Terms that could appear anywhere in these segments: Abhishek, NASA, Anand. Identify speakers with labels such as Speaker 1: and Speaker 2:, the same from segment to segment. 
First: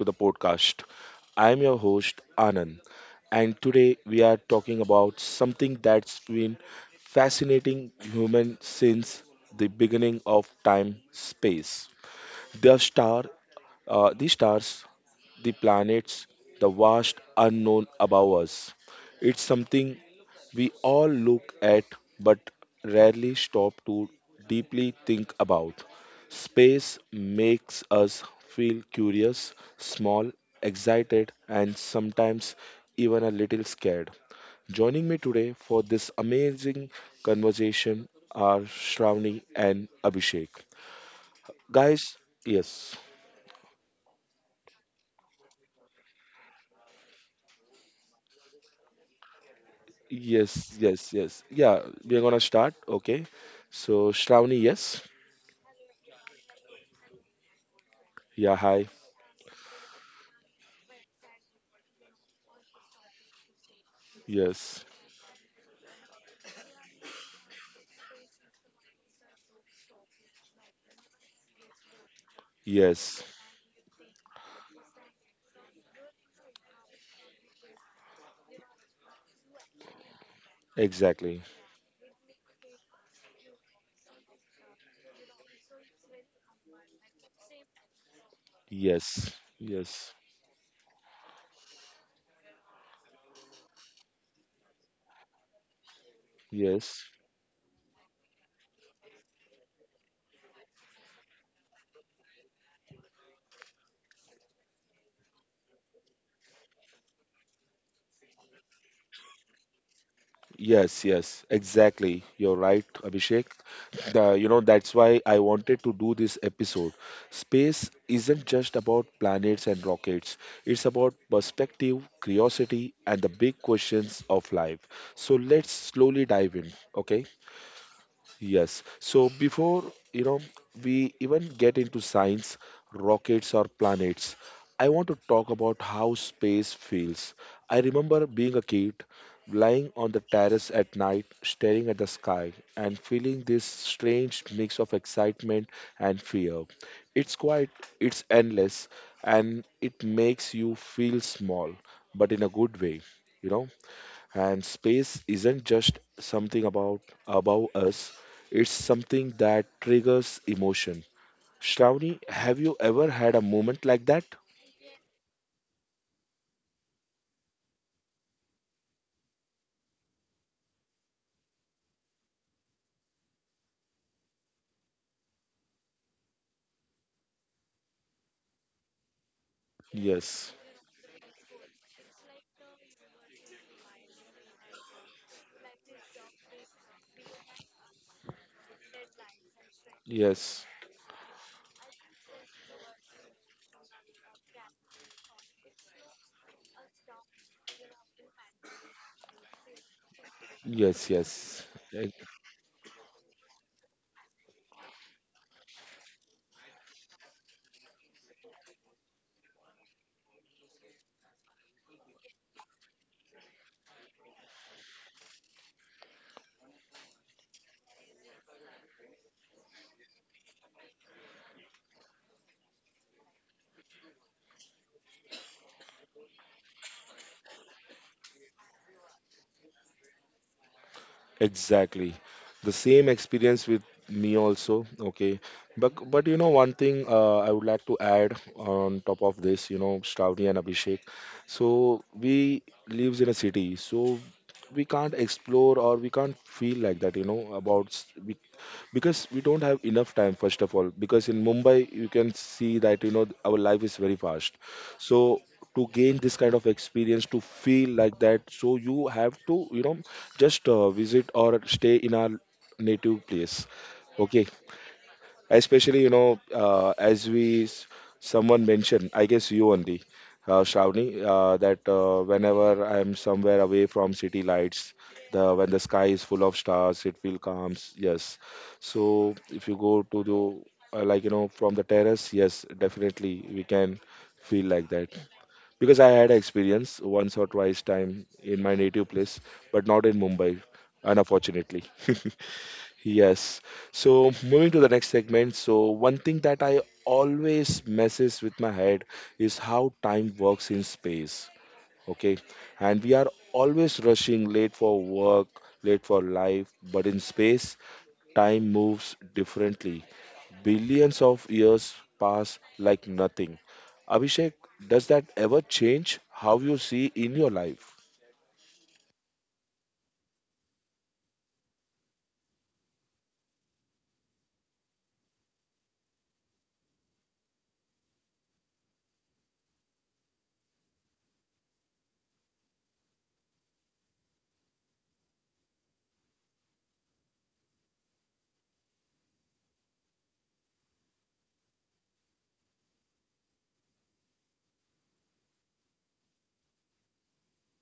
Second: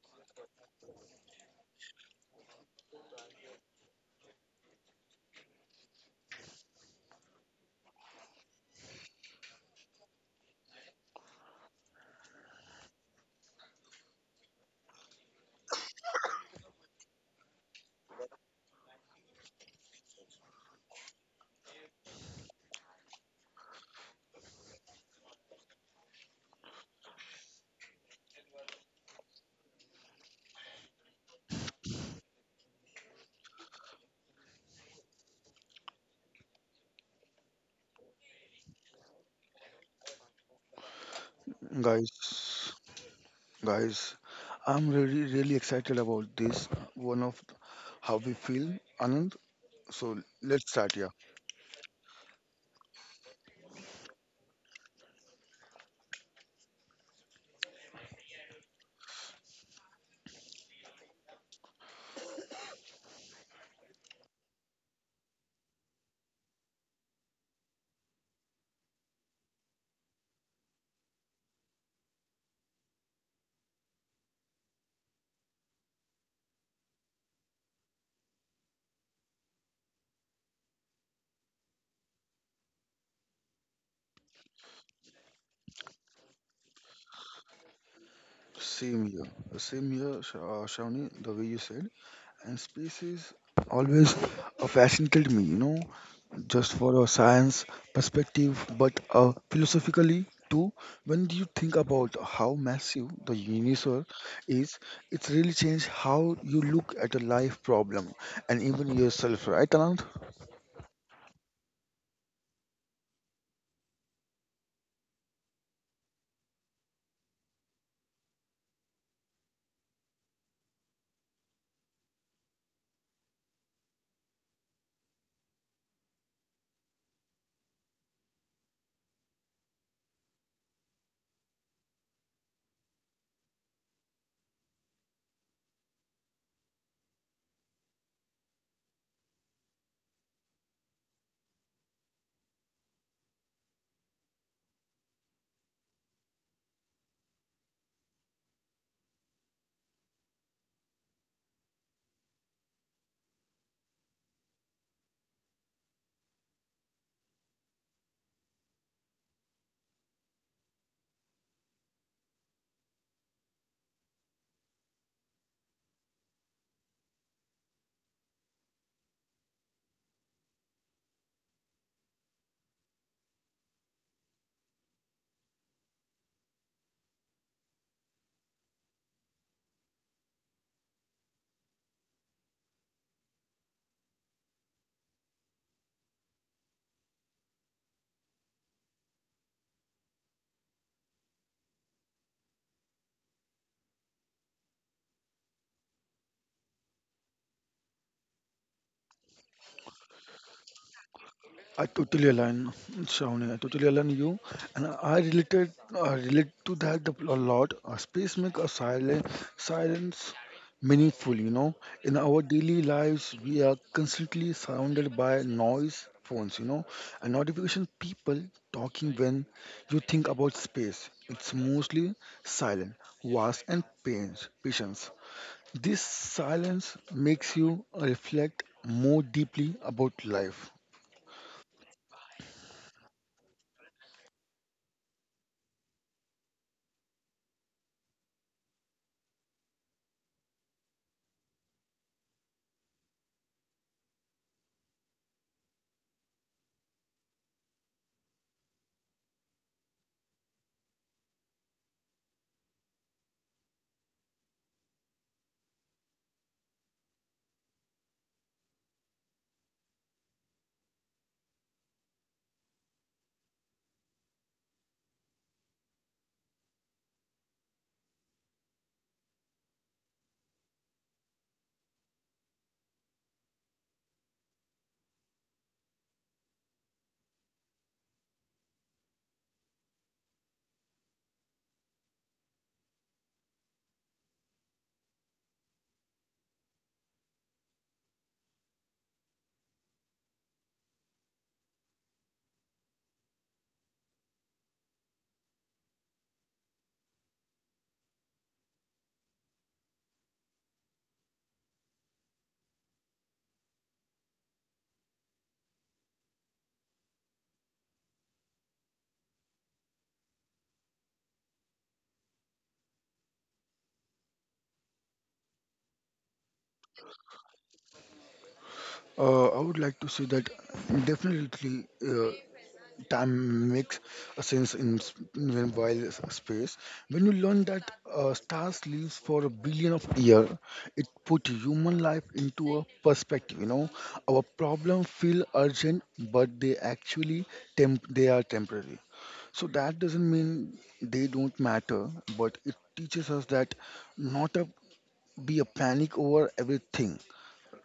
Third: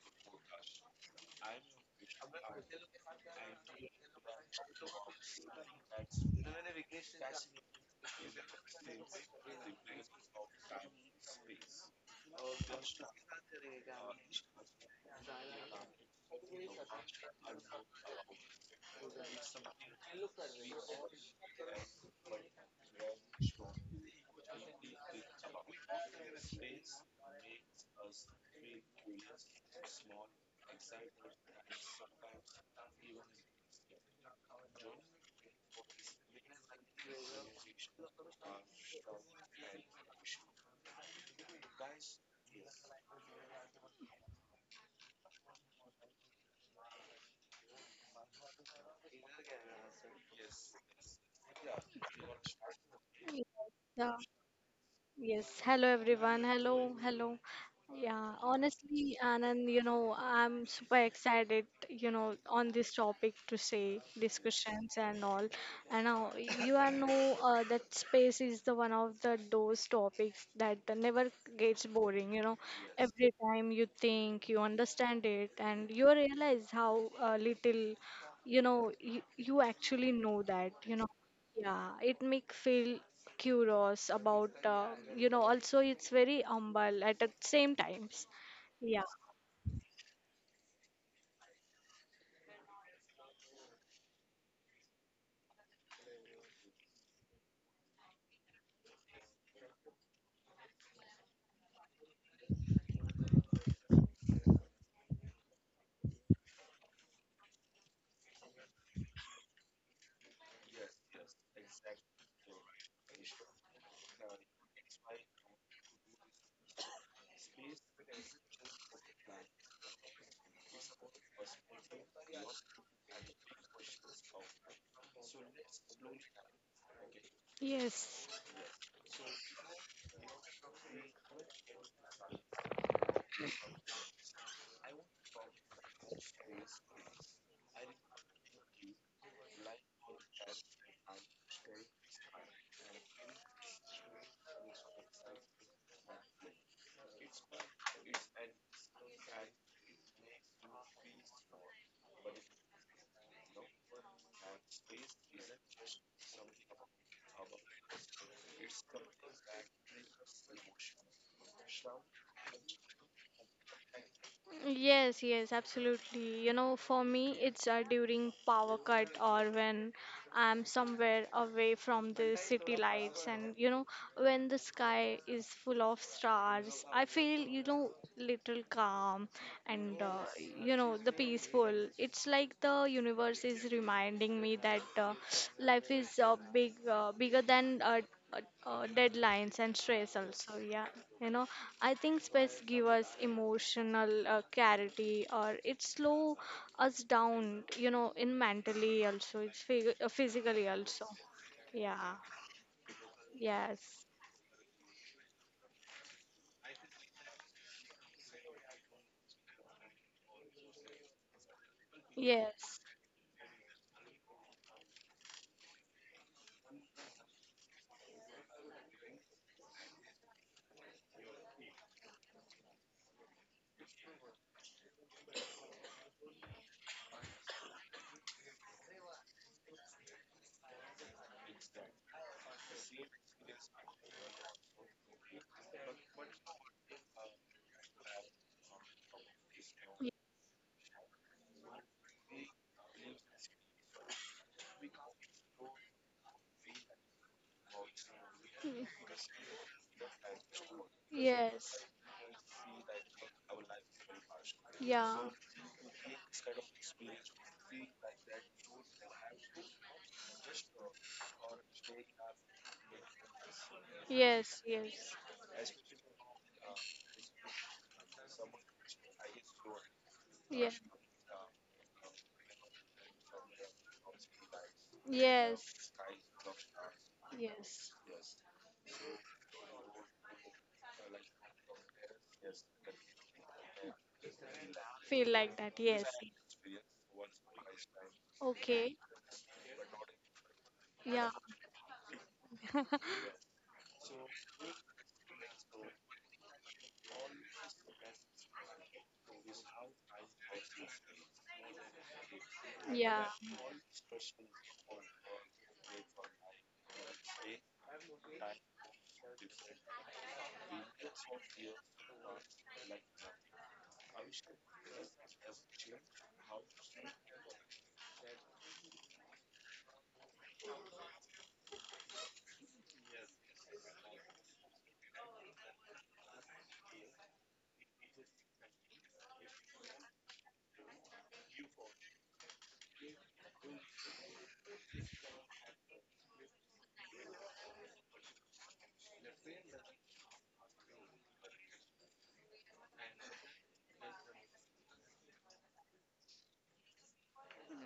Speaker 1: to the podcast. I am your host Anand, and today we are talking about something that's been fascinating human since the beginning of time space. The star the stars, the planets, the vast unknown above us. It's something we all look at but rarely stop to deeply think about. Space makes us feel curious, small, excited, and sometimes even a little scared. Joining me today for this amazing conversation are Shravani and Abhishek. Guys,
Speaker 2: Guys,
Speaker 1: yes.
Speaker 2: guys, I'm really, really excited about this one of how we feel, Anand. So let's
Speaker 1: Yes,
Speaker 2: start, yeah.
Speaker 1: yes, yes. Yeah, we're gonna start. Okay.
Speaker 3: Yes,
Speaker 1: So,
Speaker 3: Yeah.
Speaker 1: Shravani, yes.
Speaker 3: Yes. Hello, everyone. Hello. Hello. Yeah.
Speaker 1: Yeah, hi.
Speaker 3: Honestly, Anand, you know, I'm super excited, you know, on this topic to say
Speaker 1: Yes,
Speaker 3: discussions and all. And now you are know that space is the one of the those topics that never gets boring. You know,
Speaker 1: yes,
Speaker 3: every time you think you understand it, and you realize how little, you know, you actually know that. You know
Speaker 1: exactly.
Speaker 3: yeah, it make feel curious about you know also it's very humble at the same times. Yeah.
Speaker 1: Yes,
Speaker 2: Same
Speaker 1: yes,
Speaker 2: here, Shawnee, the way you said, and space is always fascinated me, you know, just for a
Speaker 1: yes,
Speaker 2: science perspective, but philosophically too. When you think about how massive the universe is, it's really changed how you look at a life problem and even yourself, right, Anand?
Speaker 1: yes, yes, exactly. You're right, Abhishek. That's why I wanted to do this episode. Space isn't just about planets and rockets, it's about perspective, curiosity, and the big questions of life. So, let's slowly dive in. Okay.
Speaker 3: Yes.
Speaker 1: Yes. So before, you know, we even get into science, rockets or planets, I want to talk about how space feels. I remember being a kid, lying on the terrace at night, staring at the sky and feeling this strange mix of excitement and fear. It's quite, it's endless and it makes you feel small, but in a good way, you know. And space isn't just something about above us, it's something that triggers emotion. Shravani, have you ever had a moment like that?
Speaker 3: Yes, absolutely. You know, for me it's during power cut or when I'm somewhere away from the city lights and you know when the sky is full of stars, I feel you know little calm and
Speaker 1: Yes,
Speaker 3: you know the peaceful. It's like the universe is reminding me that life is big bigger than uh, deadlines and stress also.
Speaker 1: yes,
Speaker 3: Yeah, you know I think space give us emotional clarity or it slow us down, you know, in mentally also, it's physically also.
Speaker 1: yes, yes.
Speaker 2: I
Speaker 3: Yeah.
Speaker 2: totally align, Shawnee. I totally
Speaker 3: Yes.
Speaker 2: align you, and I relate to that a lot. Space make a silent silence meaningful. You know, in our
Speaker 3: Yes.
Speaker 2: daily lives, we are constantly surrounded by noise, phones. You know, and notification, people talking. When you think about space, it's mostly silent, vast, and pains, patience. This silence makes you reflect more deeply about life.
Speaker 1: Exactly. The same experience with me also. Okay. But one thing I would like to add on top of this, Shravani and Abhishek. So we lives in a city, so we can't explore or we can't feel like that, about we, because we don't have enough time first of all. Because in
Speaker 3: Yes. Yes.
Speaker 1: Mumbai you can see that, our life is very fast.
Speaker 3: Yeah.
Speaker 1: So to gain this kind of experience to feel like that so you have to just visit or stay in our native place. Okay,
Speaker 3: Yes. Yes.
Speaker 1: especially as someone mentioned I guess you only
Speaker 3: Yes.
Speaker 1: Shravani, that whenever I'm somewhere away from city lights the when the
Speaker 3: Yes,
Speaker 1: sky is full of stars it feels
Speaker 3: yes.
Speaker 1: calms, yes. So if you go to the like from the terrace, yes, definitely we can feel like that,
Speaker 3: Feel like that.
Speaker 1: because
Speaker 3: Yes.
Speaker 1: I had experience once or twice time in my
Speaker 3: Okay.
Speaker 1: native place, but not in Mumbai,
Speaker 3: Yeah.
Speaker 1: unfortunately. Yes. So moving to the next segment. So one thing that I always messes with my head is how time works in space, okay, and we
Speaker 3: Yeah.
Speaker 1: are always rushing late for work, late for life, but in space time moves differently, billions of years pass like nothing. Abhishek, does that ever change how you see in your life?
Speaker 2: I would like to say that definitely time makes a sense in when while space. When you learn that stars lives for a billion of years, it put human life into a perspective. You know, our problems feel urgent, but they actually they are temporary. So that doesn't mean they don't matter, but it teaches us that not to be a panic over everything,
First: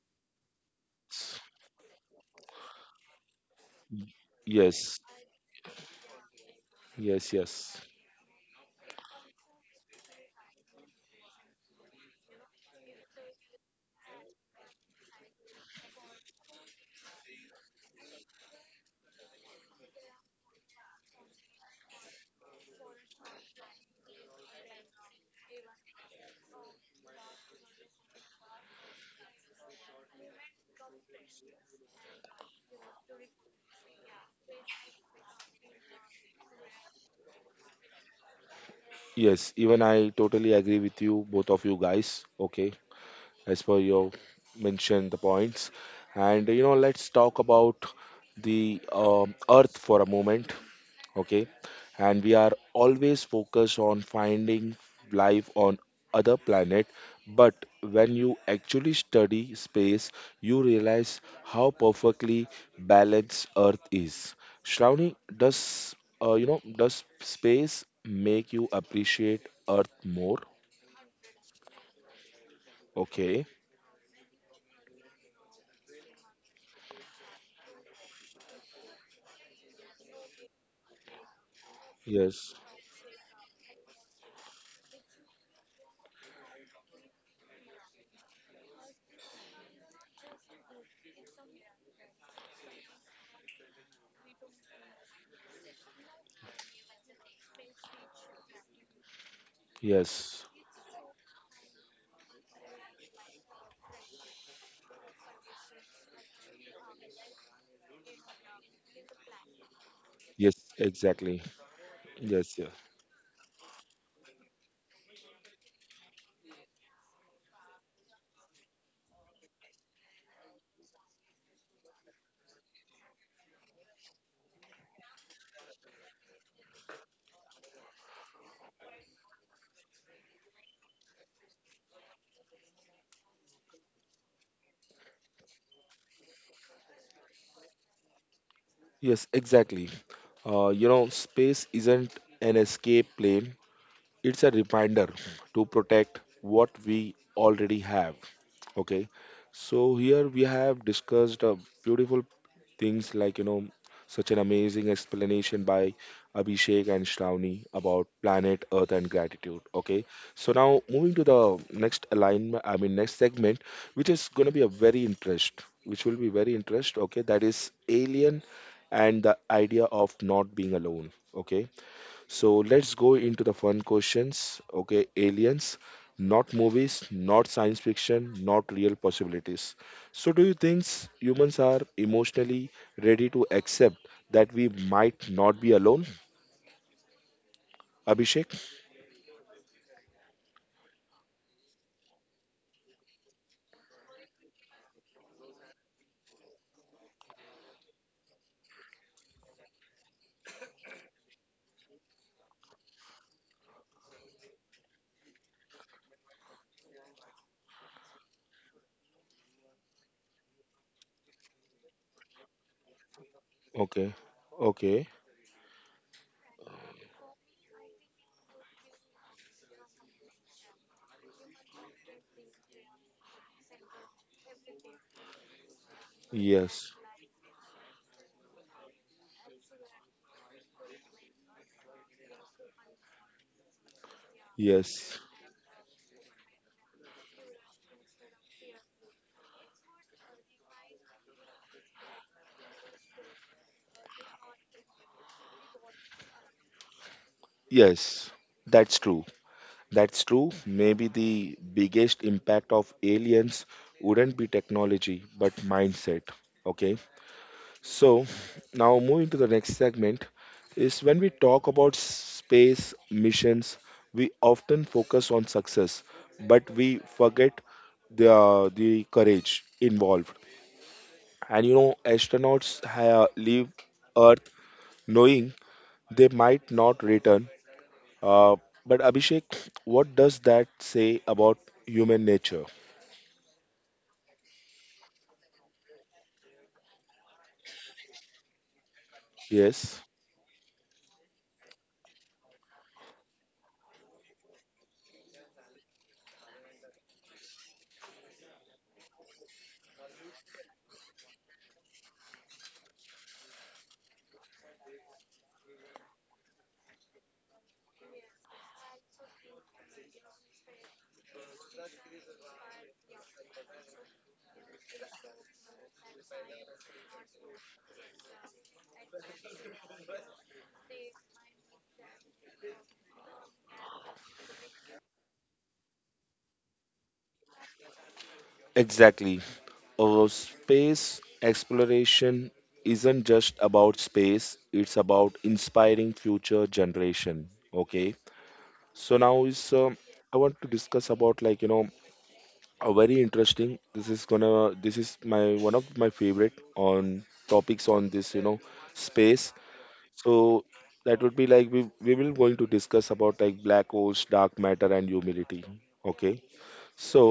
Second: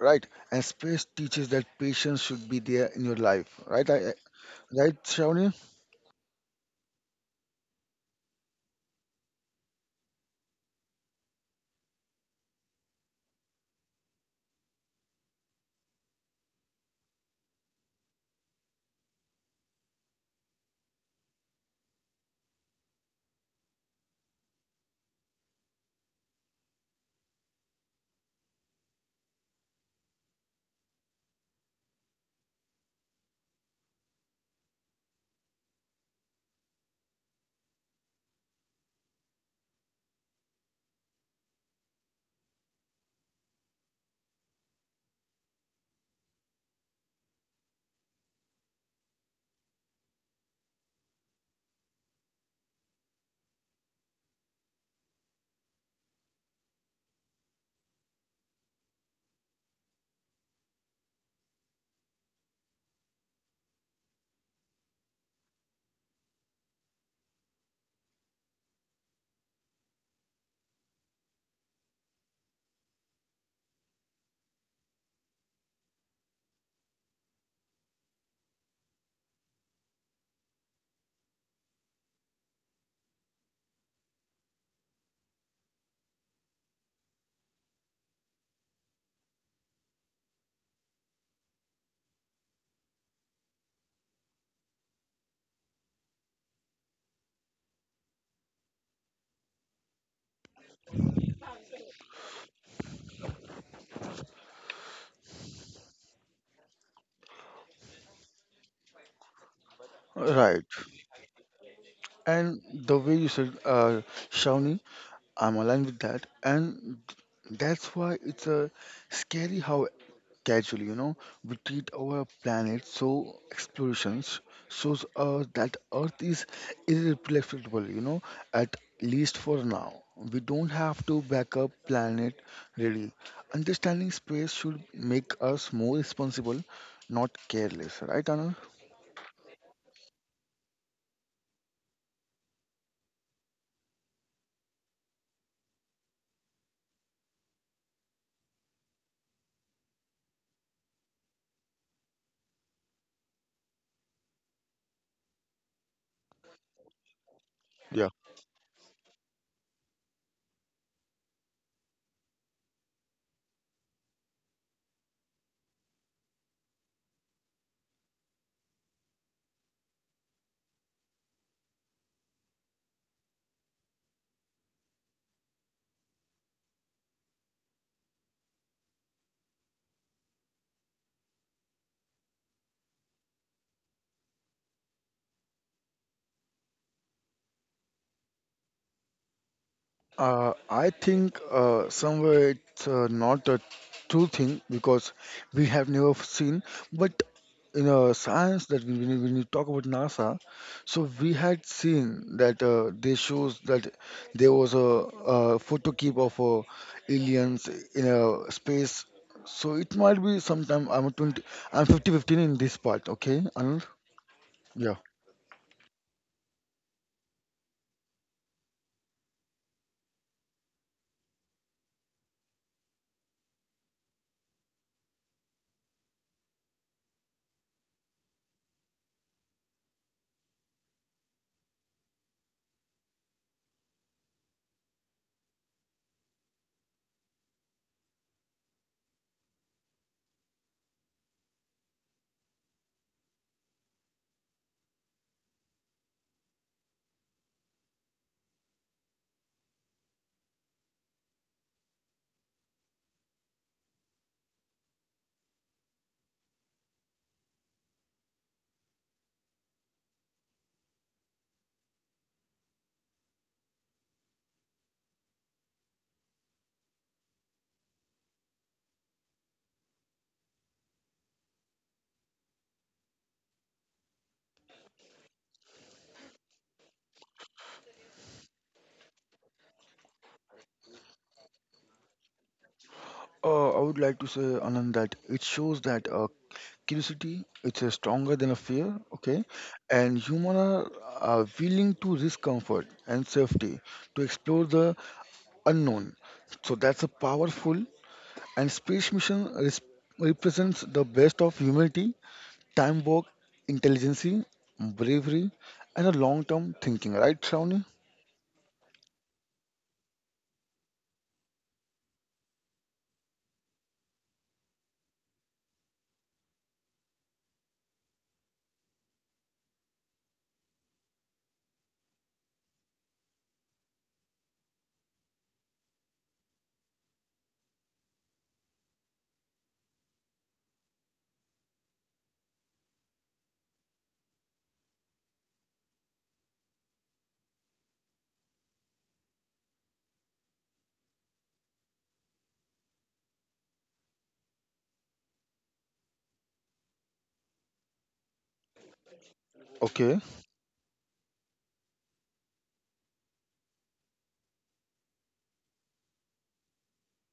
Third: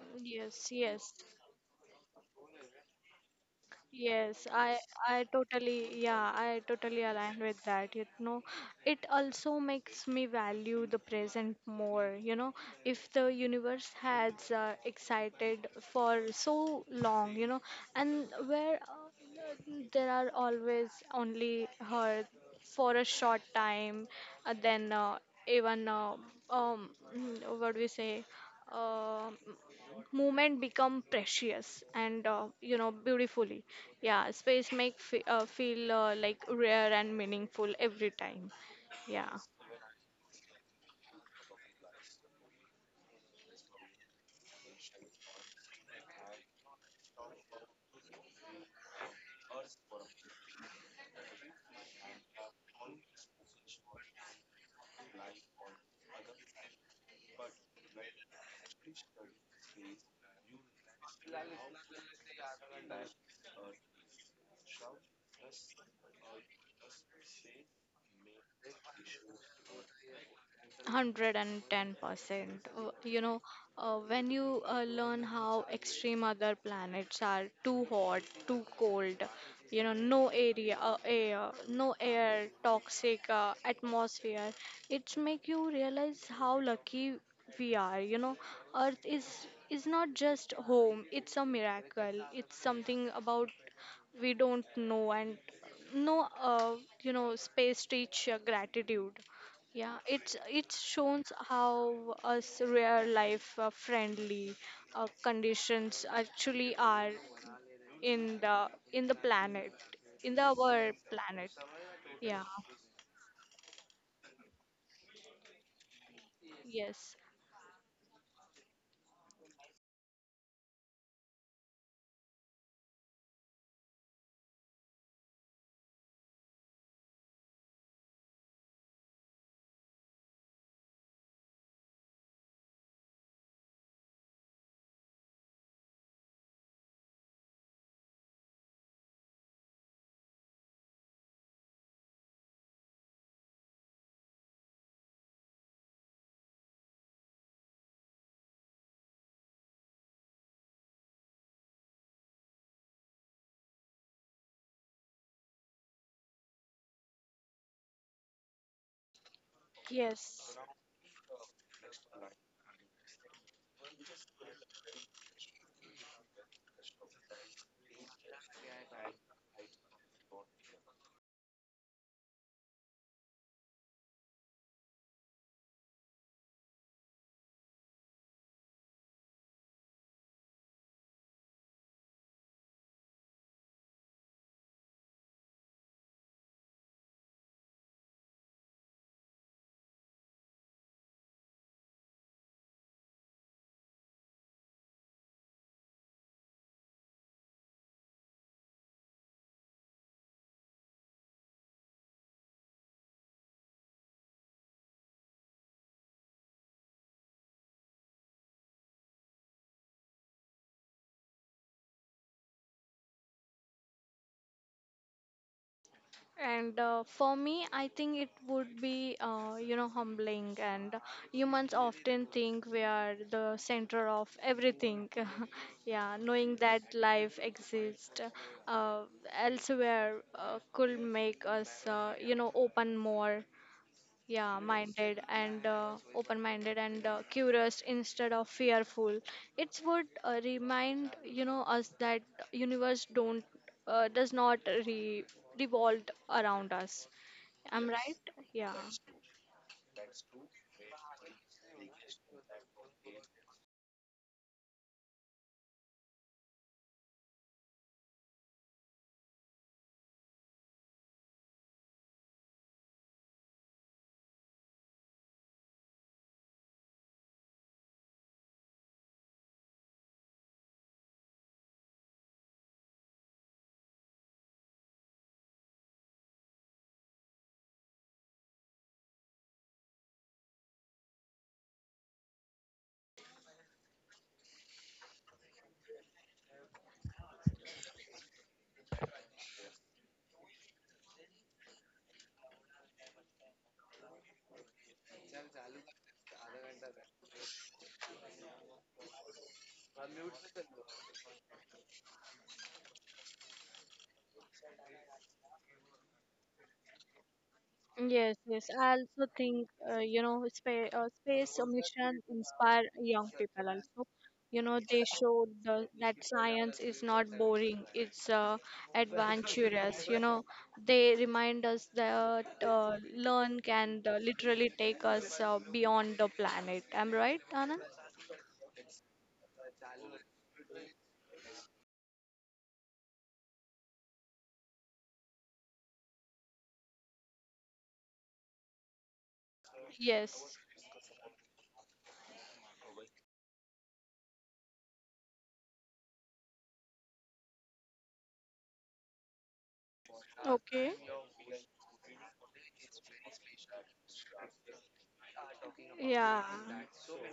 Speaker 2: right? And
Speaker 3: Yes.
Speaker 2: space
Speaker 3: Yes.
Speaker 2: teaches that patience should be there in your life, right?
Speaker 3: Yes, I
Speaker 2: Right,
Speaker 1: Yes,
Speaker 3: I
Speaker 2: Shawnee?
Speaker 3: totally, yeah, I totally
Speaker 1: yes,
Speaker 3: align
Speaker 1: yes,
Speaker 3: with that. You know, it also makes me value the present more. You know, if the universe has excited for so long, you know, and where there are always only her for a short time, then even um what do we say? um, movement become precious and you know beautifully. Yeah, space make feel like rare and meaningful every time. Yeah.
Speaker 1: yes. Even I totally agree with you, both of you guys. Okay, as per your mentioned the points, and let's talk about the earth for a moment. Okay, and we are always focused on finding life on other planet, but when you actually study space you realize how perfectly balanced earth is. Shravani, does space make you appreciate earth more?
Speaker 3: 110%. You know,
Speaker 1: Okay.
Speaker 3: when you learn how extreme other planets are, too hot, too cold, you know, no air,
Speaker 1: Yes,
Speaker 3: toxic atmosphere, it make you realize how lucky we are. You know, Earth is not just home; it's a miracle. It's something about we don't know and no, you know, space teach gratitude. Yeah, it's
Speaker 1: yes,
Speaker 3: it shows how us real life friendly conditions actually are in the planet, in the
Speaker 1: yes,
Speaker 2: Right.
Speaker 3: our
Speaker 1: exactly.
Speaker 3: planet. Yeah.
Speaker 2: And
Speaker 1: Yes, yes,
Speaker 2: the way you said, Shawnee, I'm aligned with that, and
Speaker 3: Yes.
Speaker 2: that's why it's a scary how casually, you know, we treat our planet. So explorations shows us that Earth is irreplaceable, you know, at least for now. We don't have to back up planet really. Understanding space should make us more responsible, not careless, right, Anand?
Speaker 1: yes, exactly. Space isn't an escape plan, it's a reminder to protect what we already have. Okay, so here we have discussed beautiful things like such an amazing explanation by Abhishek and Shravani about planet earth and gratitude. Okay, so
Speaker 3: Yes.
Speaker 1: now moving to the next alignment, I mean next segment, which is going to be a very interest which will be very interest. Okay, that is alien and the idea of not being alone. Okay, so let's go into the fun questions. Okay, aliens, not movies, not science fiction, not real possibilities. So, do you think humans are emotionally ready to accept that we might not be alone? Abhishek?
Speaker 2: I think somewhere it's not a true thing because we have never seen. But in science, when you talk about NASA, so we had seen that they shows that there was a photo keep of aliens in a space. So it might be sometime I'm 20, I'm 50-15 in this part. Okay, Anand?
Speaker 1: Okay,
Speaker 2: Yeah.
Speaker 1: okay,
Speaker 3: And for me, I think it would be, you know, humbling. And humans often think we are the center of everything. Yeah, knowing
Speaker 1: yes,
Speaker 3: that life exists uh, elsewhere could make us, you know, open more, yeah,
Speaker 1: yes,
Speaker 3: minded and open minded and curious instead of fearful. It would remind you know us that universe don't does not re- revolve around us. I'm Yes,
Speaker 1: yes,
Speaker 3: right. Yeah.
Speaker 1: that's true. That's true. Maybe the biggest impact of aliens wouldn't be technology, but mindset. Okay, so, now moving to the next segment is when we talk about space missions, we often focus on success, but we forget the courage involved. And astronauts leave Earth knowing they might not return. Uh, but Abhishek, what does that say about human nature?
Speaker 2: I would like to say, Anand, that it shows that curiosity it's stronger than a fear, okay?
Speaker 1: Yes,
Speaker 2: And human are willing to risk comfort and safety to explore the unknown. So that's a powerful and space mission represents the best of humanity, time work, intelligence, bravery, and a long-term thinking, right, Shravani?
Speaker 3: Yes, yes. I also think, you know, space mission inspire young people also. You know, they show that science is not boring, it's adventurous. You know, they remind us that learn can literally take us beyond the planet. Am I right, Anand?
Speaker 1: exactly. Space exploration isn't just about space, it's about inspiring future generation. Okay, so now is I
Speaker 3: Yes.
Speaker 1: want to discuss about like a very interesting. This is my one of my favorite on topics on this space.
Speaker 2: Okay.
Speaker 1: So
Speaker 3: Okay.
Speaker 1: that would be like we will going to discuss about like black holes, dark matter, and humidity. Okay,
Speaker 3: Yeah.
Speaker 1: so,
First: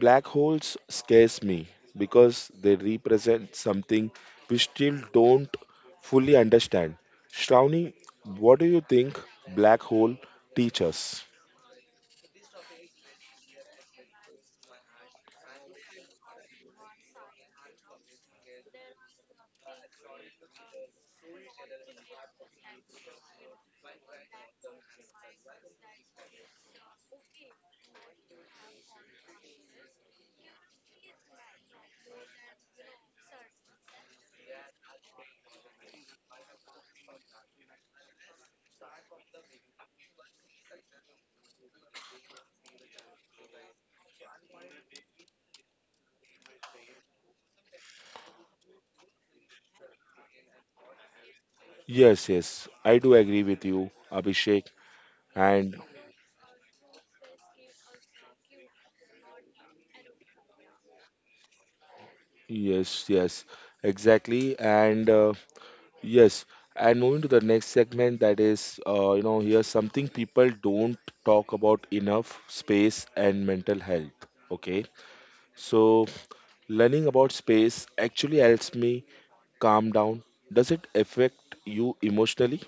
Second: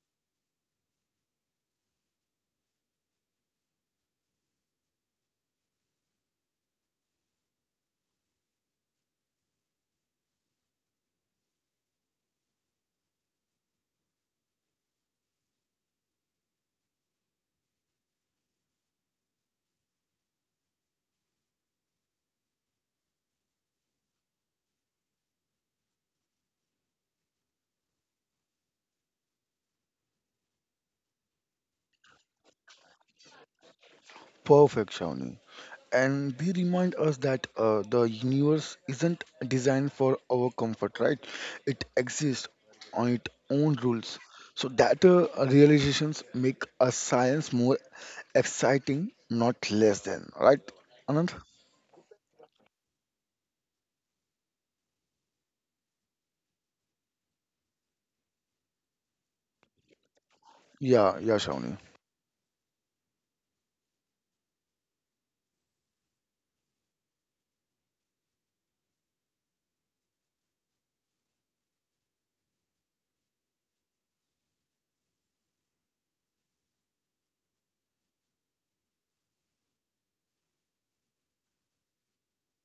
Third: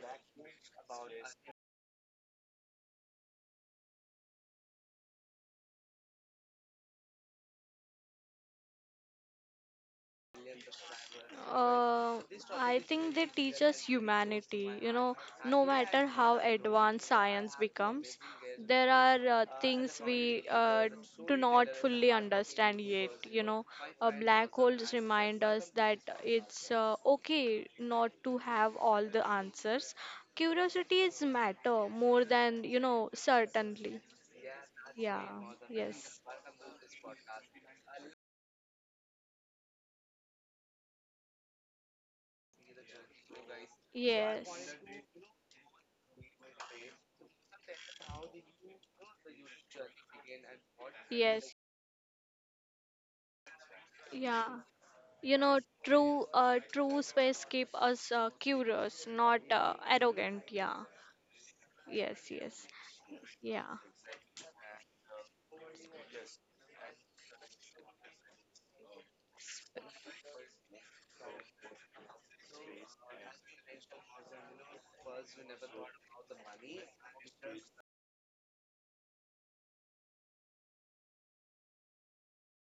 Speaker 1: black holes scares me because they represent something we still don't fully understand. Shravani, what do you think black hole teach us?
Speaker 3: Uh, I think they teach us humanity. You know, no matter how advanced science becomes, there are things we do not fully understand yet. You know, black holes remind us that it's okay not to have all the answers. Curiosity is matter more than, you know, certainly.
Speaker 2: Perfect,
Speaker 3: Yeah,
Speaker 2: Shawnee.
Speaker 3: yes.
Speaker 2: And they remind us that the universe isn't designed for our comfort, right? It exists on its own rules.
Speaker 3: Yes.
Speaker 2: So that realizations make a science more exciting, not less than, right, Anand?
Speaker 3: Yes.
Speaker 1: Yes, yes, I do agree with you,
Speaker 3: Yeah.
Speaker 1: Abhishek.
Speaker 3: You know,
Speaker 1: And
Speaker 3: true space keep us curious, not arrogant. Yeah.
Speaker 2: Yeah, yeah, Shawnee.
Speaker 3: Yes. Yes.
Speaker 1: yes, yes,
Speaker 3: Yeah.
Speaker 1: exactly. And yes, and moving to the next segment, that is, here's something people don't talk about enough space and mental health. Okay, so learning about space actually helps me calm down. Does it affect you emotionally?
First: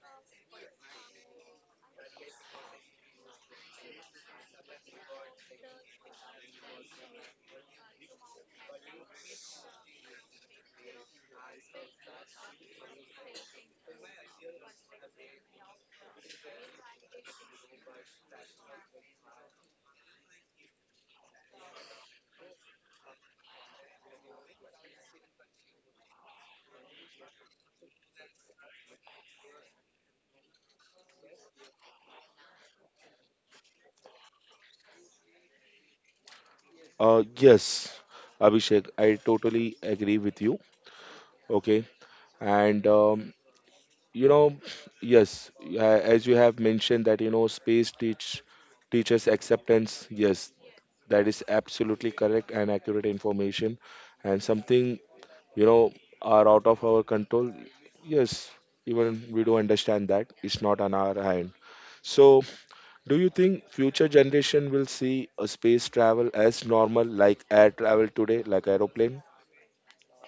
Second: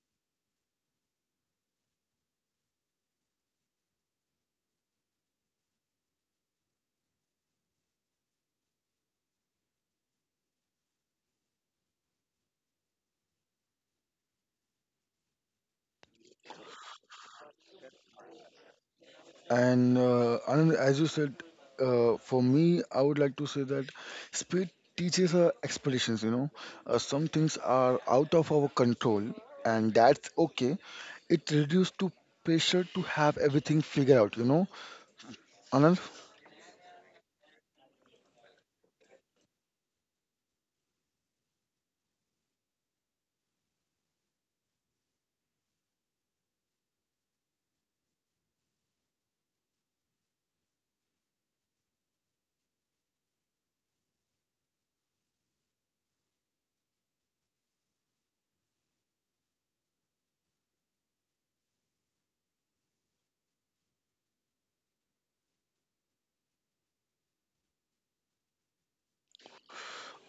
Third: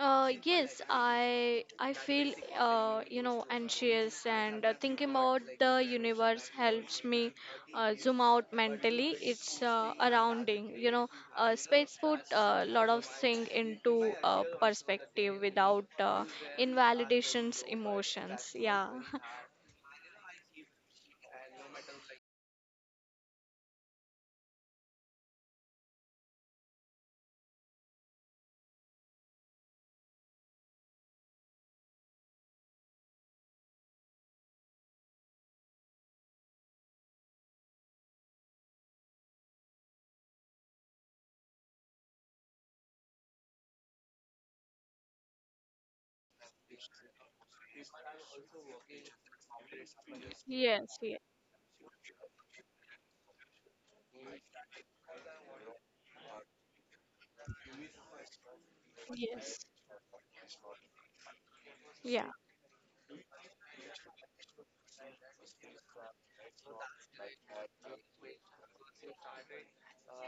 Speaker 3: Yes, I feel you know anxious and thinking about the universe helps me zoom out mentally. It's surrounding, you know, space put a lot of things into perspective without invalidations emotions. Yeah.
Speaker 2: And Anand, as you said, for me, I would like to say that speed teaches expectations. You know, some things are out of our control, and that's okay. It reduces to pressure to have everything figured out. You know, Anand,
Speaker 1: Yes, Abhishek, I totally agree with you. Okay, and you know, yes, as you have mentioned that space teaches acceptance. Yes,
Speaker 3: Yes. Yes.
Speaker 1: that is absolutely correct and accurate information, and something you know are out of our control. Yes, even we do
Speaker 3: Yes.
Speaker 1: understand that it's not on our hand.
Speaker 3: Yeah.
Speaker 1: So do you think future generation will see a space travel as normal like air travel today, like aeroplane?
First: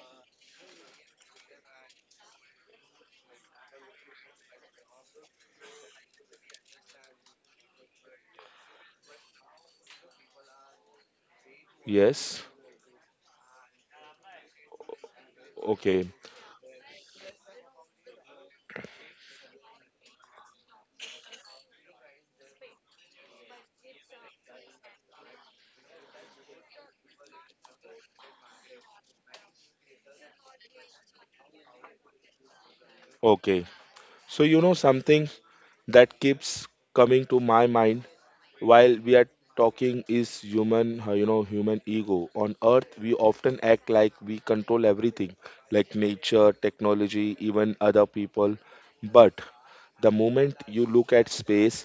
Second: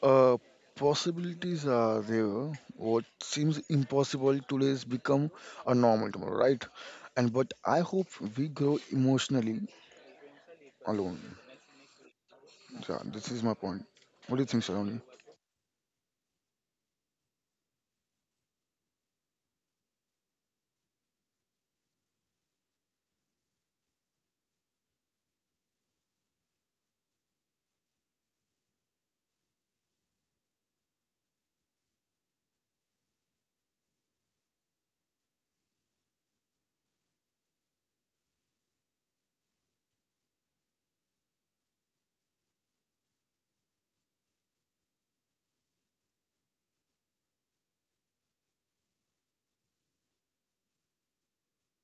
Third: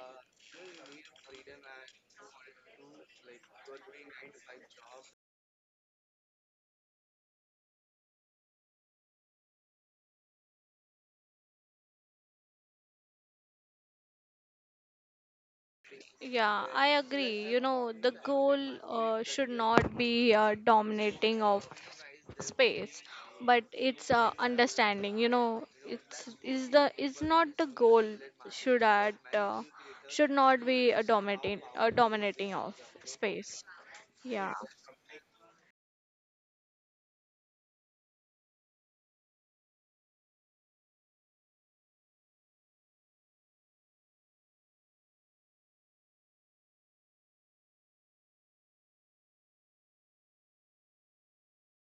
Speaker 2: uh, possibilities are there. What seems impossible today has become a normal tomorrow, right? And but I hope we grow emotionally alone.
Speaker 1: Yes.
Speaker 2: Yeah, this is my point. What do you think, Saloni?
Speaker 1: Okay.
Speaker 3: Yeah, I agree. You know, the goal should not be dominating of space, but it's understanding. You know, it's is the is not the goal should at uh, should not be a dominating of space.
Speaker 1: Okay. So
Speaker 3: Yeah.
Speaker 1: you know something that keeps coming to my mind while we are talking is human you know human ego on earth. We often act like we control everything, like nature, technology, even other people, but the moment you look at space,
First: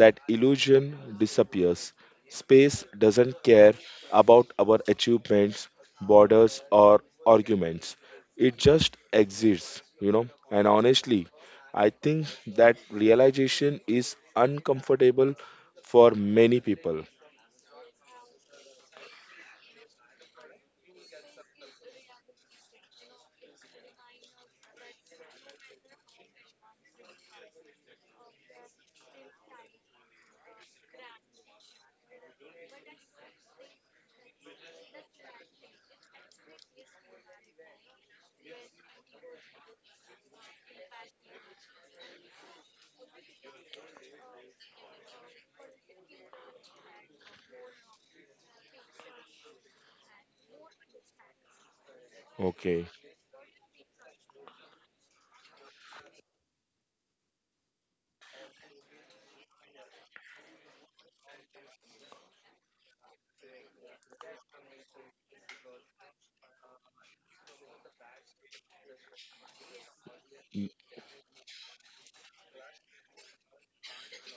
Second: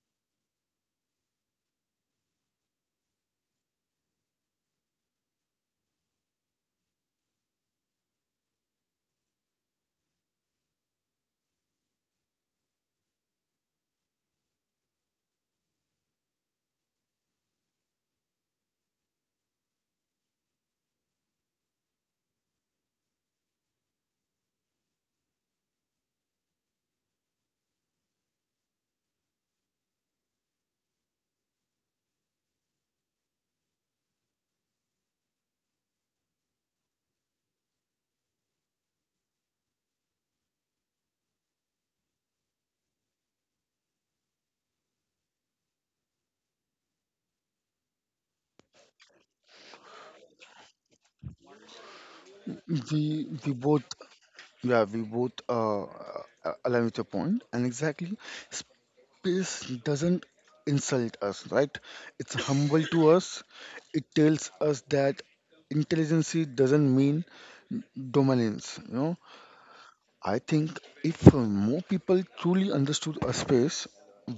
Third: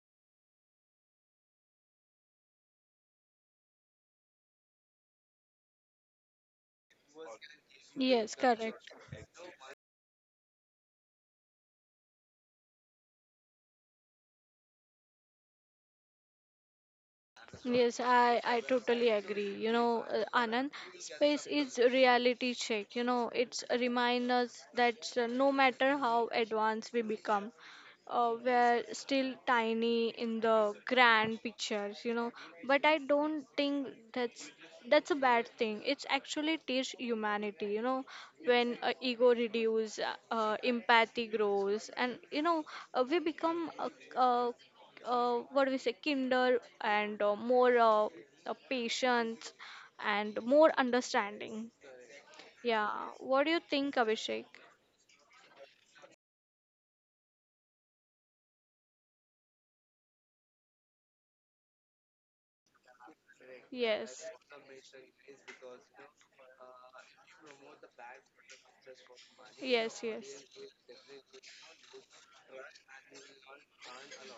Speaker 1: that illusion disappears. Space doesn't care about our achievements, borders, or arguments.
Speaker 3: Yes,
Speaker 1: It
Speaker 3: correct.
Speaker 1: just exists. And honestly I think that realization is uncomfortable for many people.
Speaker 3: Yes, I totally agree. You know, Anand, space is a reality check. You know, it's a remind us that no matter how advanced we become, we're still tiny in the grand pictures. You know, but I don't think that's a bad thing. It's actually teach humanity. You know, when ego reduce, empathy grows, and you know, we become uh, what do we say, kinder and more patience and more understanding.
Speaker 1: Okay.
Speaker 3: Yeah.
Speaker 2: We
Speaker 3: What do
Speaker 2: we
Speaker 3: you
Speaker 2: both,
Speaker 3: think, Abhishek?
Speaker 2: yeah, we both align with your point, and exactly space doesn't insult us, right? It's humble to us. It
Speaker 3: Yes.
Speaker 2: tells us that intelligence doesn't mean dominance, you know.
Speaker 3: Yes. Yes.
Speaker 2: I think if more people truly understood our space,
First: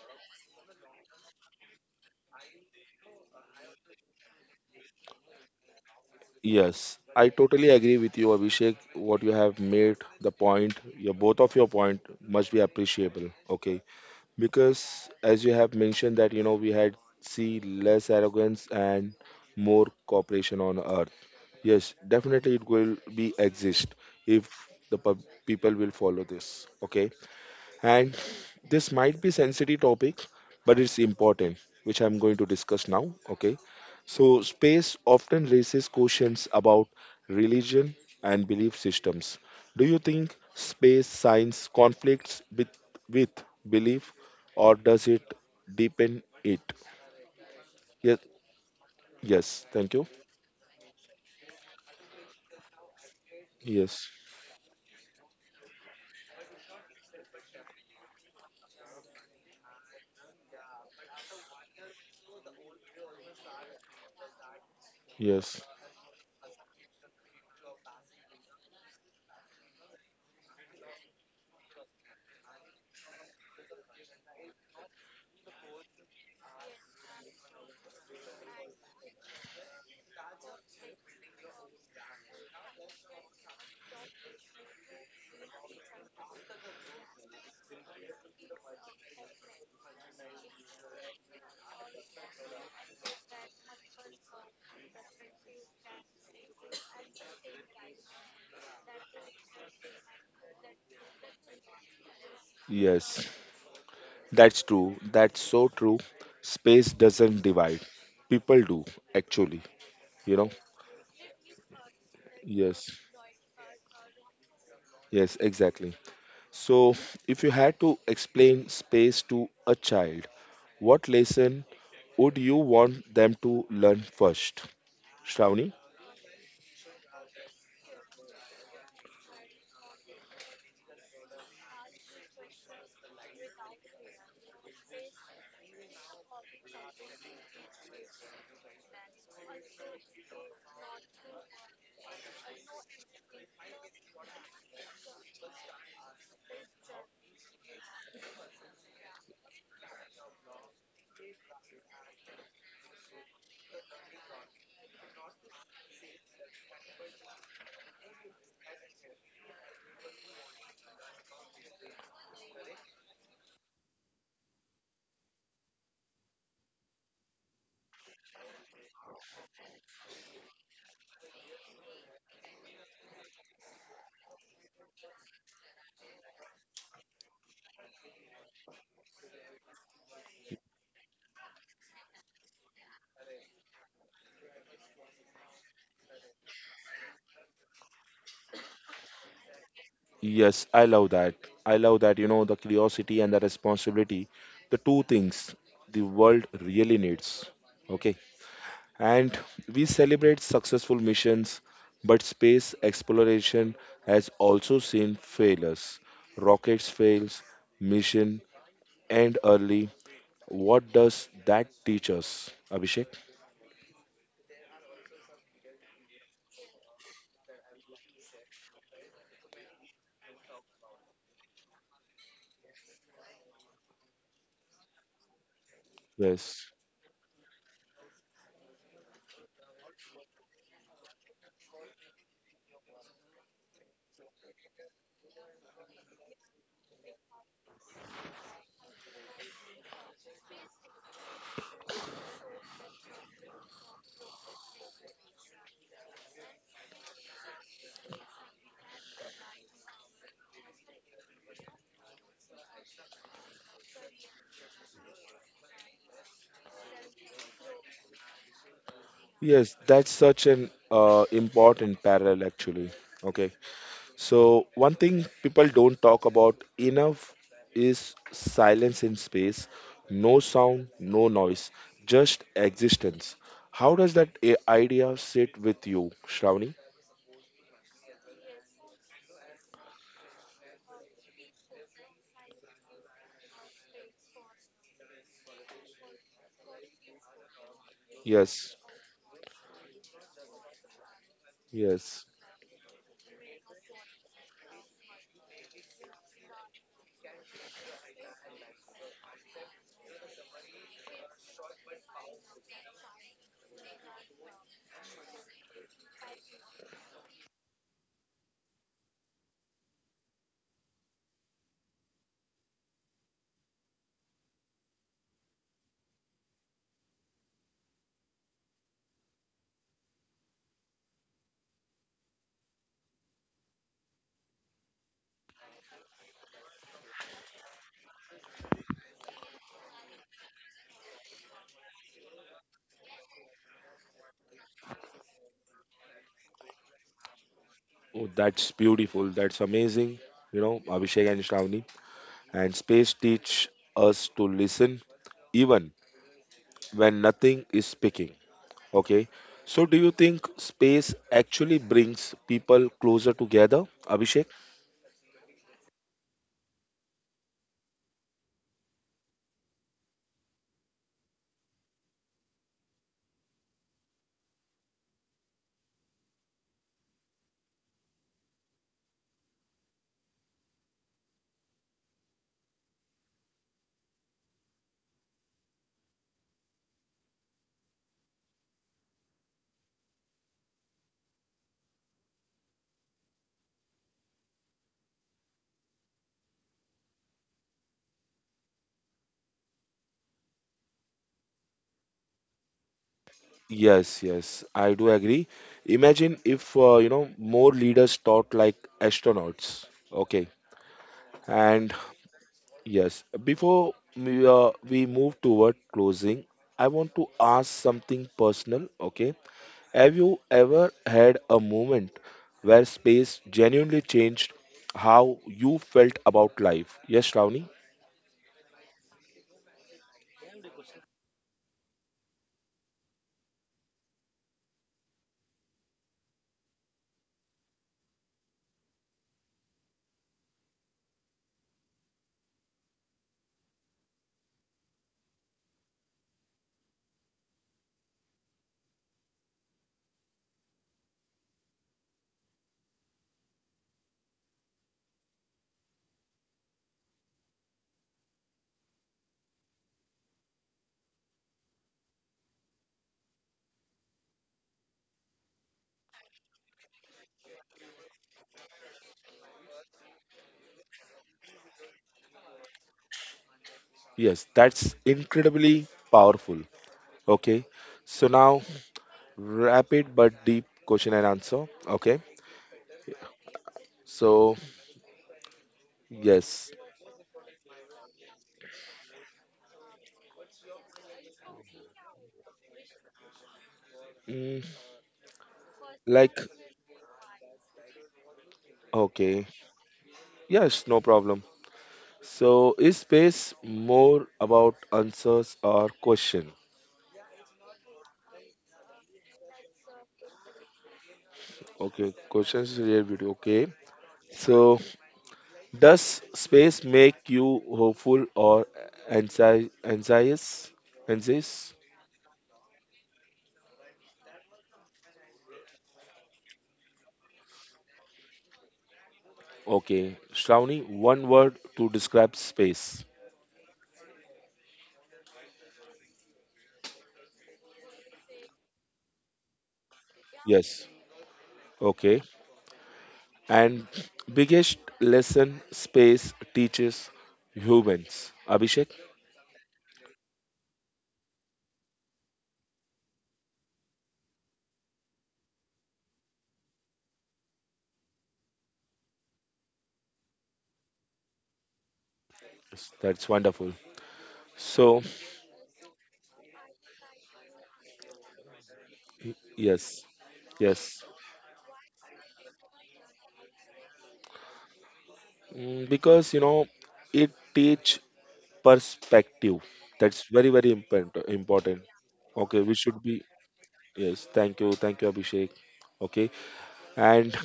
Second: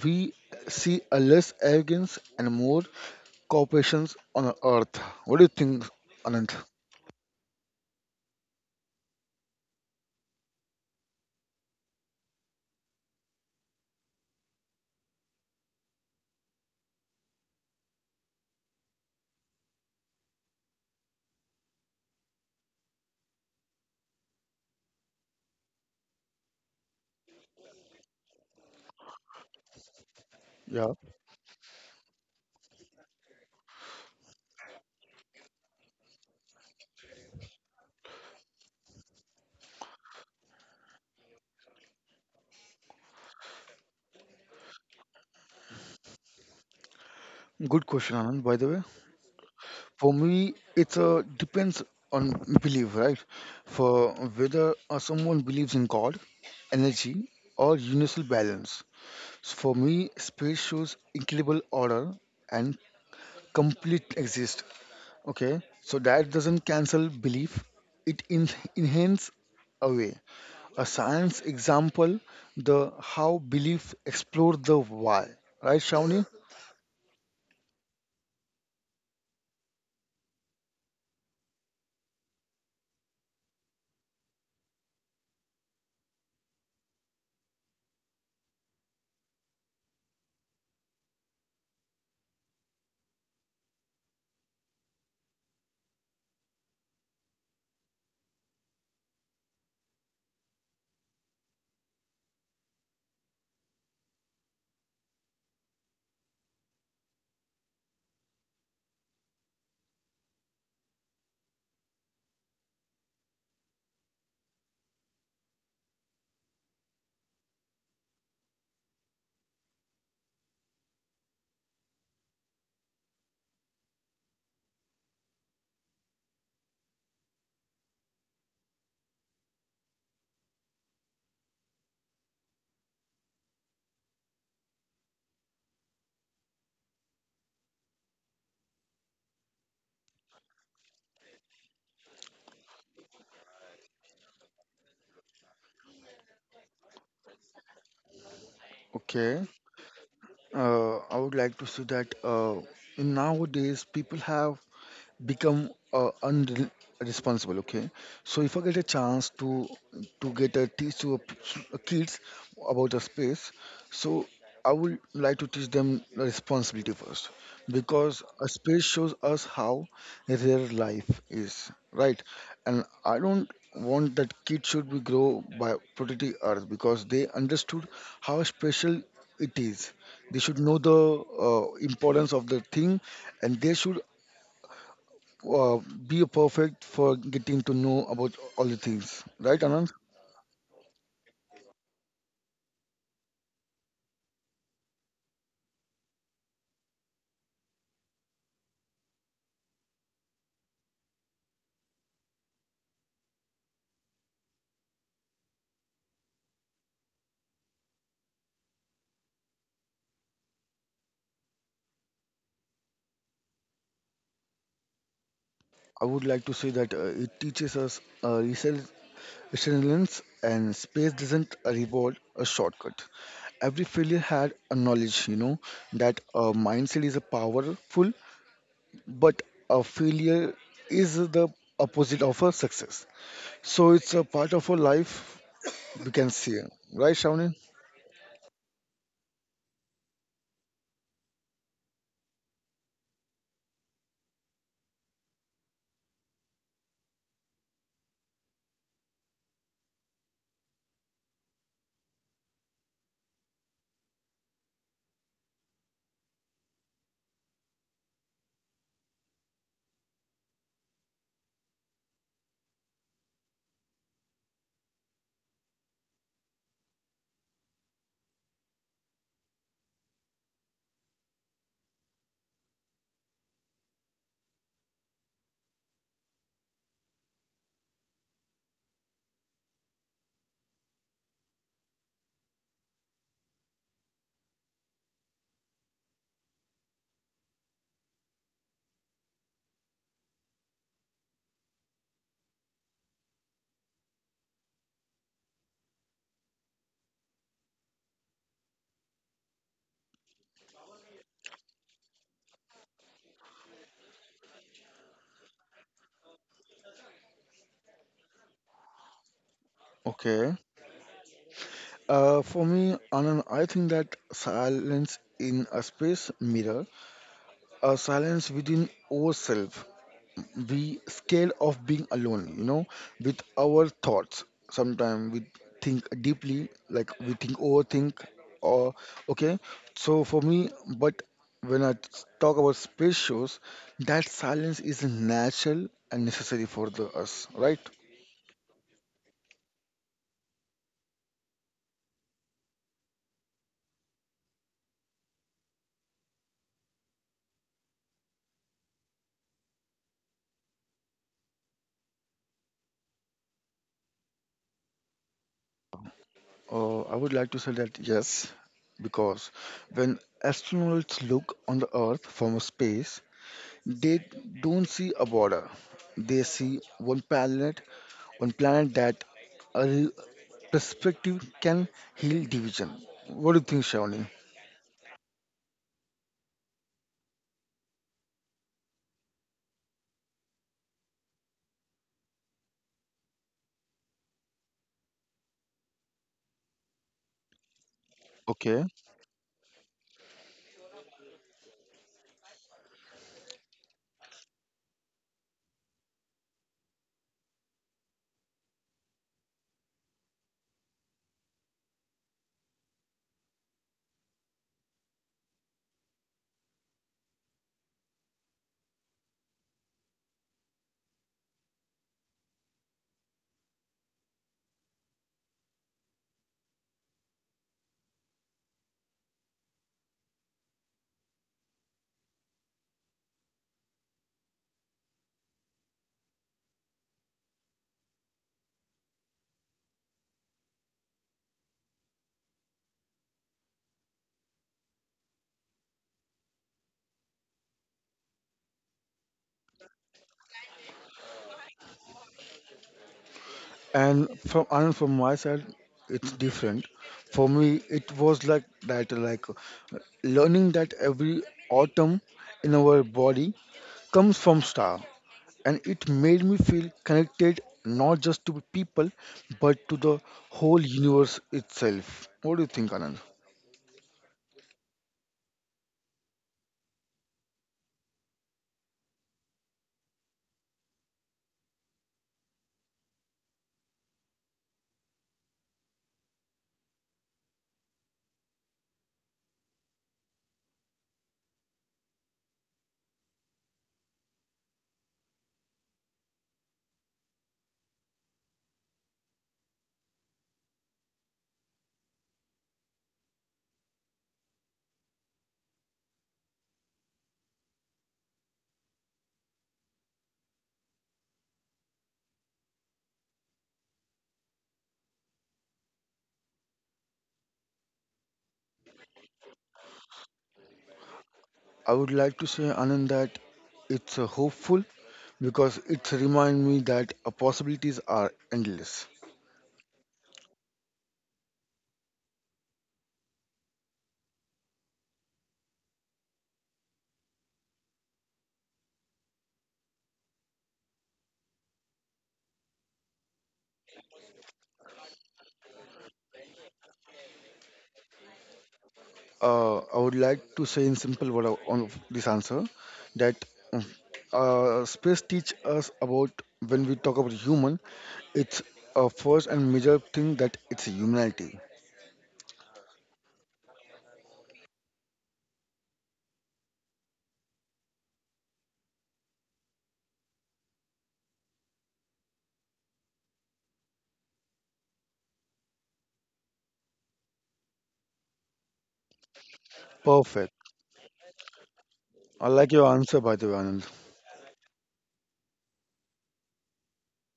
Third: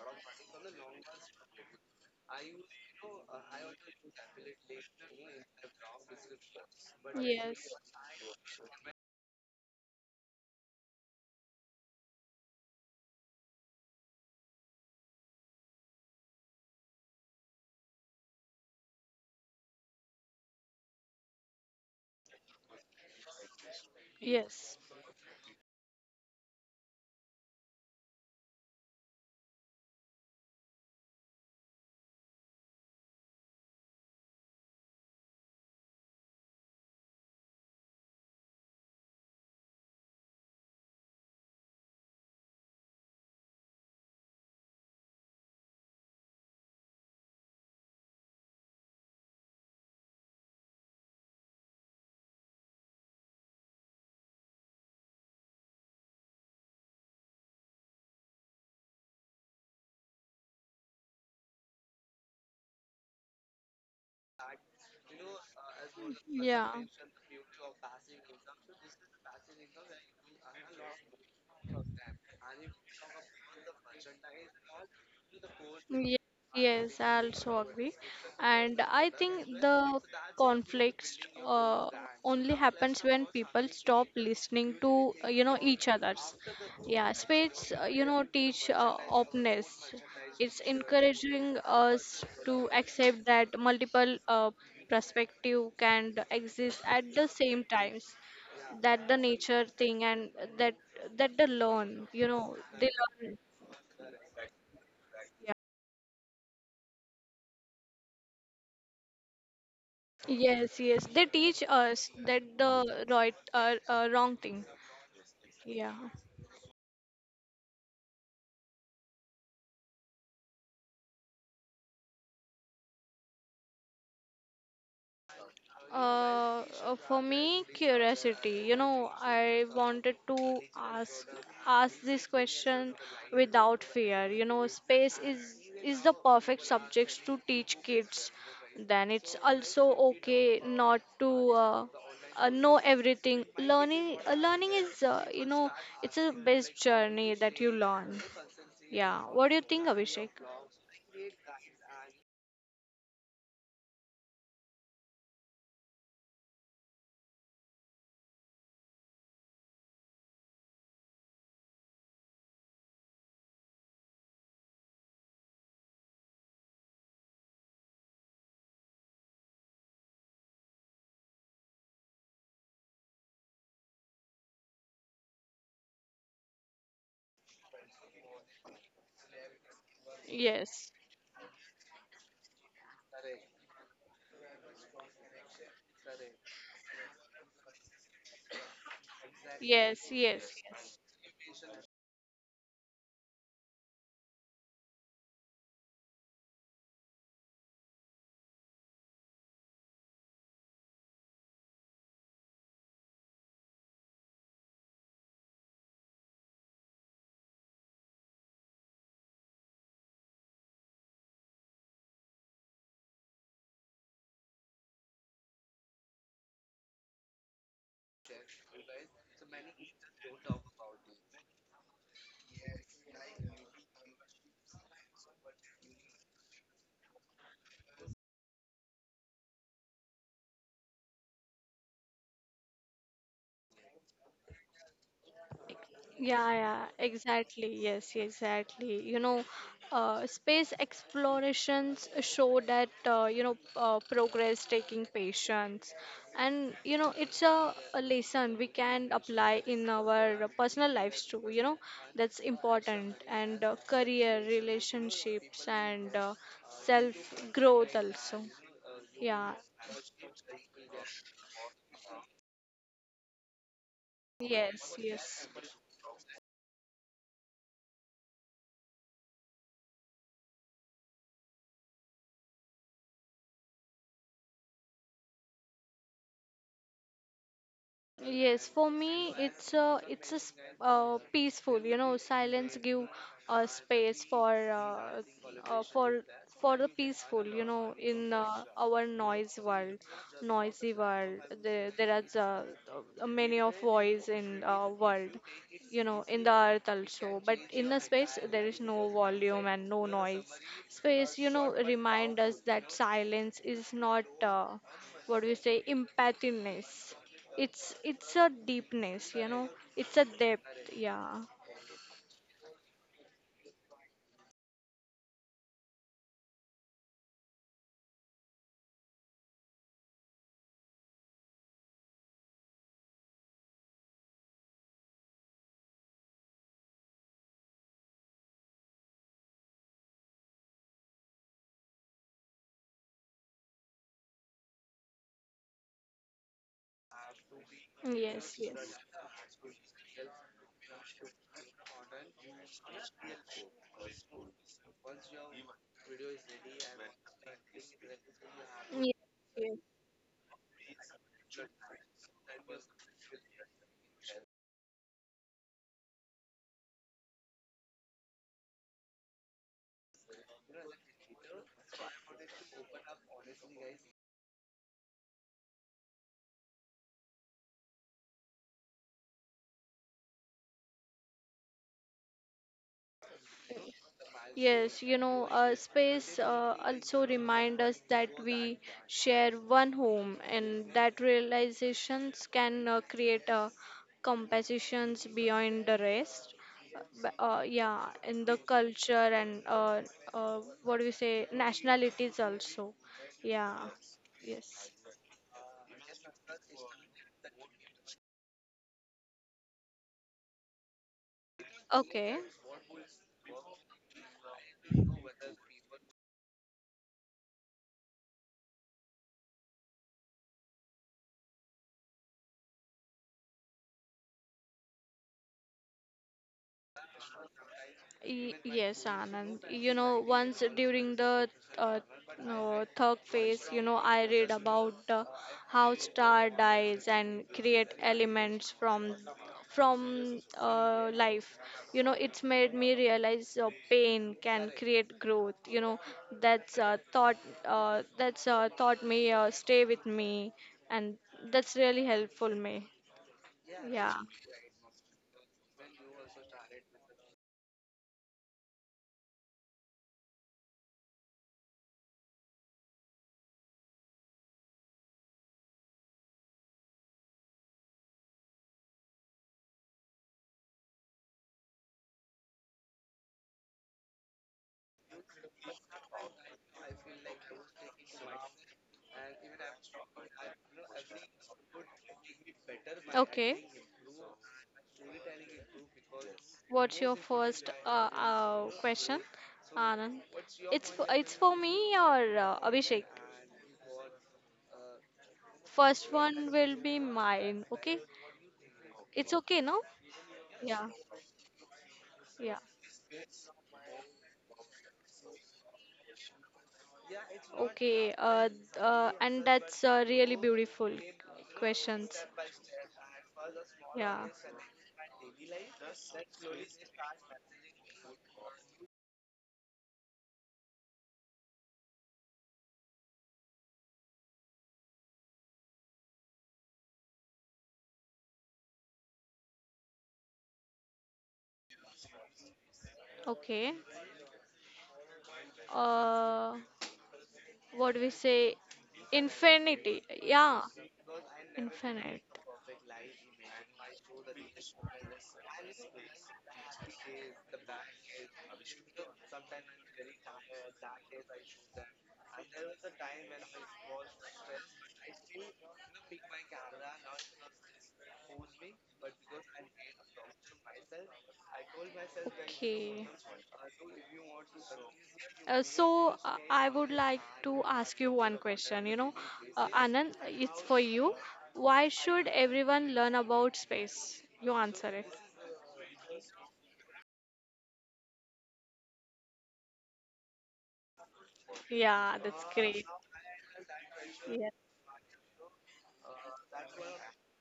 Speaker 2: we see a less arrogance and more cooperations on earth. What do you think, Anand?
Speaker 1: Yes, I
Speaker 3: Yes.
Speaker 1: totally agree with you, Abhishek. What you have made the point, your both of your point must be appreciable. Okay, because as you have mentioned that we had see less arrogance and more cooperation on earth. Yes, definitely it will be exist if
Speaker 3: Yes.
Speaker 1: the people will follow this. Okay. And this might be sensitive topic, but
Speaker 2: Yeah,
Speaker 1: it's important, which I'm going to discuss now. Okay. So space often raises questions about religion and belief systems. Do you think space science conflicts with belief or does it deepen it?
Speaker 2: good question,
Speaker 1: Yes,
Speaker 2: Anand, by the way.
Speaker 1: yes, thank you.
Speaker 2: For me, it's depends on belief, right?
Speaker 1: Yes.
Speaker 2: For whether someone believes in God, energy, or universal balance. So for me, space shows incredible order and complete exist.
Speaker 1: Yes.
Speaker 2: Okay, so that doesn't
Speaker 3: Yeah.
Speaker 2: cancel belief; it enhance away. A science example, the how belief explore the why. Right,
Speaker 3: Ye-
Speaker 2: Shawnee?
Speaker 3: Yes, I also agree. And I think the conflicts uh, only happens when people stop listening to, you know, each others. Yeah, spades, you know, teach openness. It's encouraging us to accept that multiple perspective can exist at the same times. That the nature thing and that that they learn, you know, they
Speaker 1: Yes.
Speaker 3: learn.
Speaker 1: That's true. That's
Speaker 3: Yeah.
Speaker 1: so true. Space doesn't divide. People do, actually. You know?
Speaker 3: Yes, yes, they teach us that
Speaker 1: Yes,
Speaker 3: the right, wrong thing.
Speaker 1: yes,
Speaker 3: Yeah.
Speaker 1: exactly. So, if you had to explain space to a child, what lesson would you want them to learn first? Shravani?
Speaker 3: For me, curiosity. You know, I wanted to ask this question without fear. You know, space is the perfect subject to teach kids. Then it's also okay not to uh, know everything. Learning is you know it's a best journey that you learn. Yeah.
Speaker 2: Okay.
Speaker 3: What do you think, Abhishek?
Speaker 2: I would like to say that in nowadays people have become unresponsible, okay? So if I get a chance to get a teach to a kids about the space, so I would like to teach them the responsibility first, because a space shows us how real life is, right? And I don't want that kids should be grow by protecting earth, because they understood how special it is. They should know
Speaker 3: Yes.
Speaker 2: the importance of the thing, and they should uh, be perfect for getting to know about all the things, right, Anand?
Speaker 3: Yes. Yes.
Speaker 1: Yes, I
Speaker 3: Yes.
Speaker 1: love that. I love that, the curiosity and the responsibility, the two things the world really needs. Okay. And we celebrate successful missions, but space exploration has also seen failures. Rockets fails, mission end early. What does that teach us, Abhishek?
Speaker 2: I would like to say that it teaches us resilience, and space doesn't a reward a shortcut. Every failure had a knowledge, you know, that a
Speaker 1: Yes.
Speaker 2: mindset is a powerful, but a failure is the opposite of a success. So it's a part of our life, we can
Speaker 3: Yeah,
Speaker 2: see,
Speaker 3: yeah,
Speaker 2: right, Shavni?
Speaker 3: exactly. Yes, exactly. You know, space explorations show that you know progress taking patience, and you know it's a lesson we can apply in our personal lives too. You know, that's important, and career, relationships, and self growth also. Yeah.
Speaker 1: Yes, that's such an important parallel actually. Okay. So, one
Speaker 3: Yes.
Speaker 1: thing
Speaker 3: Yes.
Speaker 1: people don't talk about enough is silence in space. No sound, no noise, just existence. How does that idea sit with you, Shravani?
Speaker 3: Yes, for me, it's peaceful. You know, silence give a space for the peaceful. You know, in
Speaker 1: Yes.
Speaker 3: our noisy world, there
Speaker 1: Yes.
Speaker 3: are many of voice in world. You know, in the earth also, but in the space there is no volume and no noise. Space, you know, remind us that silence is not what do you say, empathiness, it's a deepness, you know. It's a
Speaker 2: Okay.
Speaker 3: depth. Yeah.
Speaker 2: For me, Anand, I think that silence in a space mirror, a silence within ourselves. We scared of being alone, you know, with our thoughts. Sometimes we think deeply, like we think overthink, or okay. So for me, but when I talk about space shows, that silence is natural and necessary for the us, right?
Speaker 1: Oh,
Speaker 3: Yes.
Speaker 1: that's
Speaker 3: Yes.
Speaker 1: beautiful. That's amazing. You know, Abhishek and Shravani. And space teach us to listen even when nothing is speaking.
Speaker 3: Yes.
Speaker 1: Okay.
Speaker 3: Yes.
Speaker 1: So, do you think space actually brings people closer together, Abhishek?
Speaker 2: I would like to say that yes, because when astronauts look on the Earth from space, they don't see a border. They see one planet that a re- perspective can heal division. What do you think, Shawnee?
Speaker 3: Yes, you know, space also remind us that we share one home, and that realizations can create compositions beyond the rest. Yeah, in the
Speaker 2: Okay.
Speaker 3: culture and what do we say, nationalities also. Yeah,
Speaker 1: Yes, yes,
Speaker 3: yes.
Speaker 1: I do agree. Imagine if, more leaders thought like astronauts. Okay. And
Speaker 3: Okay.
Speaker 1: yes, before we move toward closing, I want to ask something personal. Okay. Have you ever had a moment where space genuinely changed how you felt about life? Yes, Shravani?
Speaker 3: Yes, Anand. You know, once during the uh, no, third phase, you know, I read about how star dies and create elements from life. You know, it's made me realize pain can create growth. You know, that's uh, thought that's taught me stay with me, and that's really helpful me. Yeah.
Speaker 2: And from Anand, from my side, it's different. For me, it was like that, like learning that every atom in our body comes from star. And it made me feel connected not just to people but to the whole universe itself. What do you think, Anand?
Speaker 1: Yes, that's incredibly powerful. Okay, so now rapid but deep question and answer. Okay,
Speaker 3: Okay.
Speaker 1: so yes,
Speaker 3: What's your first question, Anand? It's for me or Abhishek?
Speaker 1: mm,
Speaker 3: First
Speaker 1: like,
Speaker 3: one will be mine, okay? It's
Speaker 1: okay,
Speaker 3: okay, no?
Speaker 1: yes,
Speaker 3: Yeah,
Speaker 1: no problem.
Speaker 3: yeah,
Speaker 1: So, is space more about answers or question?
Speaker 3: okay. And that's really beautiful questions.
Speaker 1: Okay, questions related. Okay,
Speaker 3: Yeah,
Speaker 1: so does space make you hopeful or anxious? Anxious?
Speaker 2: I would like to say, Anand, that it's hopeful because it reminds me that possibilities are endless.
Speaker 1: Okay. Shravani, one word to describe space.
Speaker 3: okay. Uh, what do we say? Infinity. Yeah,
Speaker 1: Yes. Okay.
Speaker 3: infinite.
Speaker 1: And biggest lesson space teaches humans. Abhishek?
Speaker 2: I would like to say in simple word of- on this answer that mm, space teach us about when we talk about human, it's a first and major thing that it's humanity.
Speaker 1: Yes,
Speaker 3: Okay.
Speaker 1: that's wonderful. So,
Speaker 3: So I would like to ask you one question. You know,
Speaker 1: yes,
Speaker 3: Anand, it's for
Speaker 1: yes.
Speaker 3: you. Why should everyone learn about space? You answer it.
Speaker 1: Because, it teach perspective. That's very,
Speaker 2: Perfect.
Speaker 1: very important.
Speaker 3: Yeah, that's
Speaker 2: I
Speaker 1: Okay, we
Speaker 2: like
Speaker 3: great.
Speaker 2: your
Speaker 1: should be,
Speaker 2: answer, by the way, Anand.
Speaker 1: yes, thank you, Abhishek. Okay, and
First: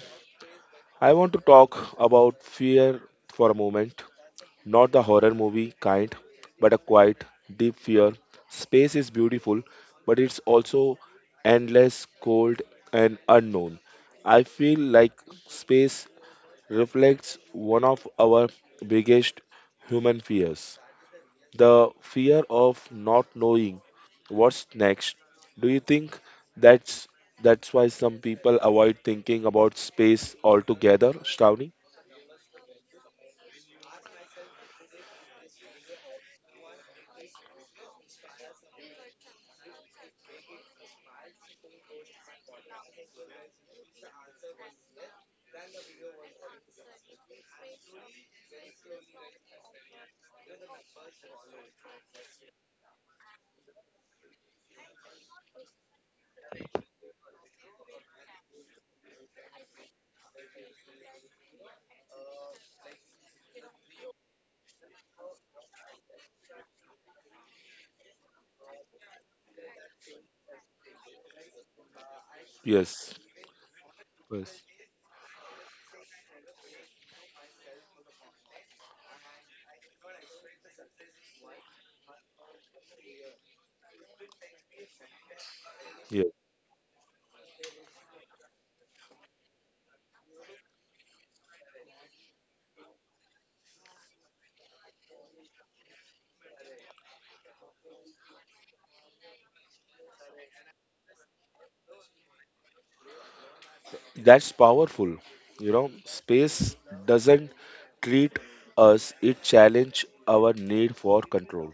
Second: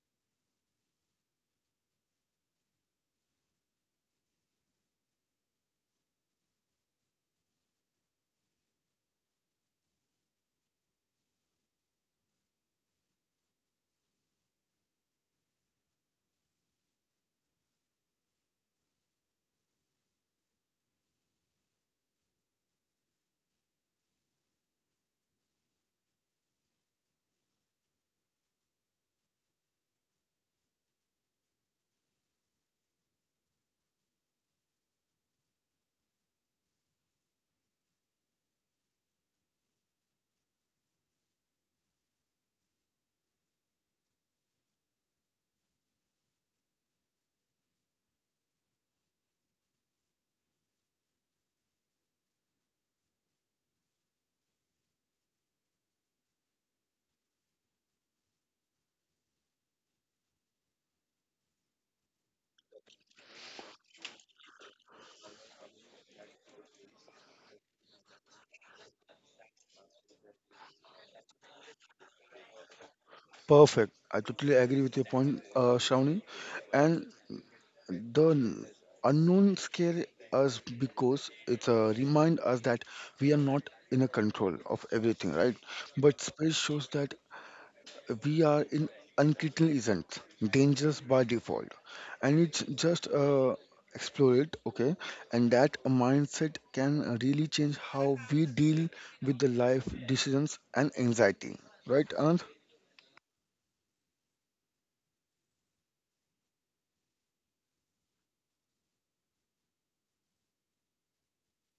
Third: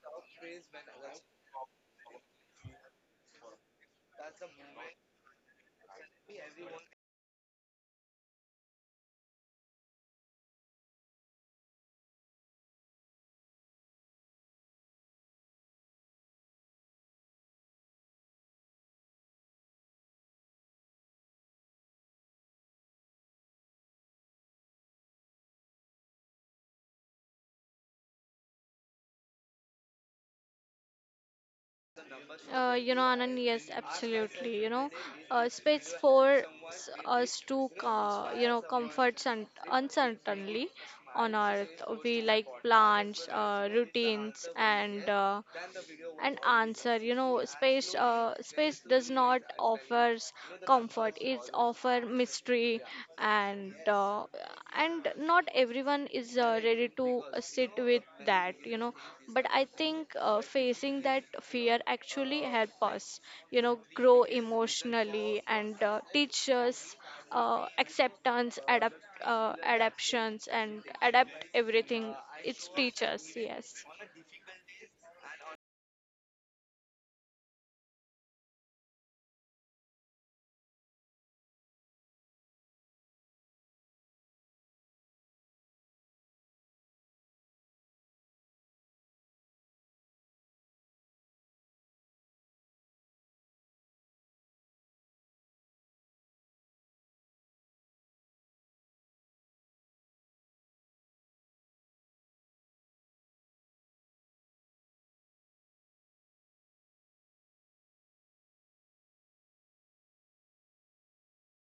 Speaker 1: I want to talk about fear for a moment. Not the horror movie kind, but a quiet, deep fear. Space is beautiful, but it's also endless, cold, and unknown. I feel like space reflects one of our biggest human fears, the fear of not knowing what's next. Do you think that's that's why some people avoid thinking about space altogether, Shravani?
Speaker 3: You know, Anand, yes, absolutely. You know, space for us to, you know, comfort uncertainly on Earth. We like plants, routines, and answer. You know, space does not offers comfort. It's offer mystery, and uh, and not everyone is ready to sit with that. You know, but I think facing that fear actually help us, you know, grow emotionally and teach us acceptance adapt adaptations and adapt everything, it's teach
Speaker 1: Yes,
Speaker 3: us. Yes,
Speaker 2: Perfect. I totally
Speaker 1: yes,
Speaker 2: agree with your point, Shawnee. And the unknown scare us because it remind us that we are not in a control of everything, right? But
Speaker 1: yeah.
Speaker 2: space shows that we are in uncritical isn't dangerous by default, and it's just explore it, okay? And that mindset can really change how we deal with the life decisions and anxiety, right, Anand?
Speaker 1: That's powerful. Space doesn't treat us, it challenge our need for control.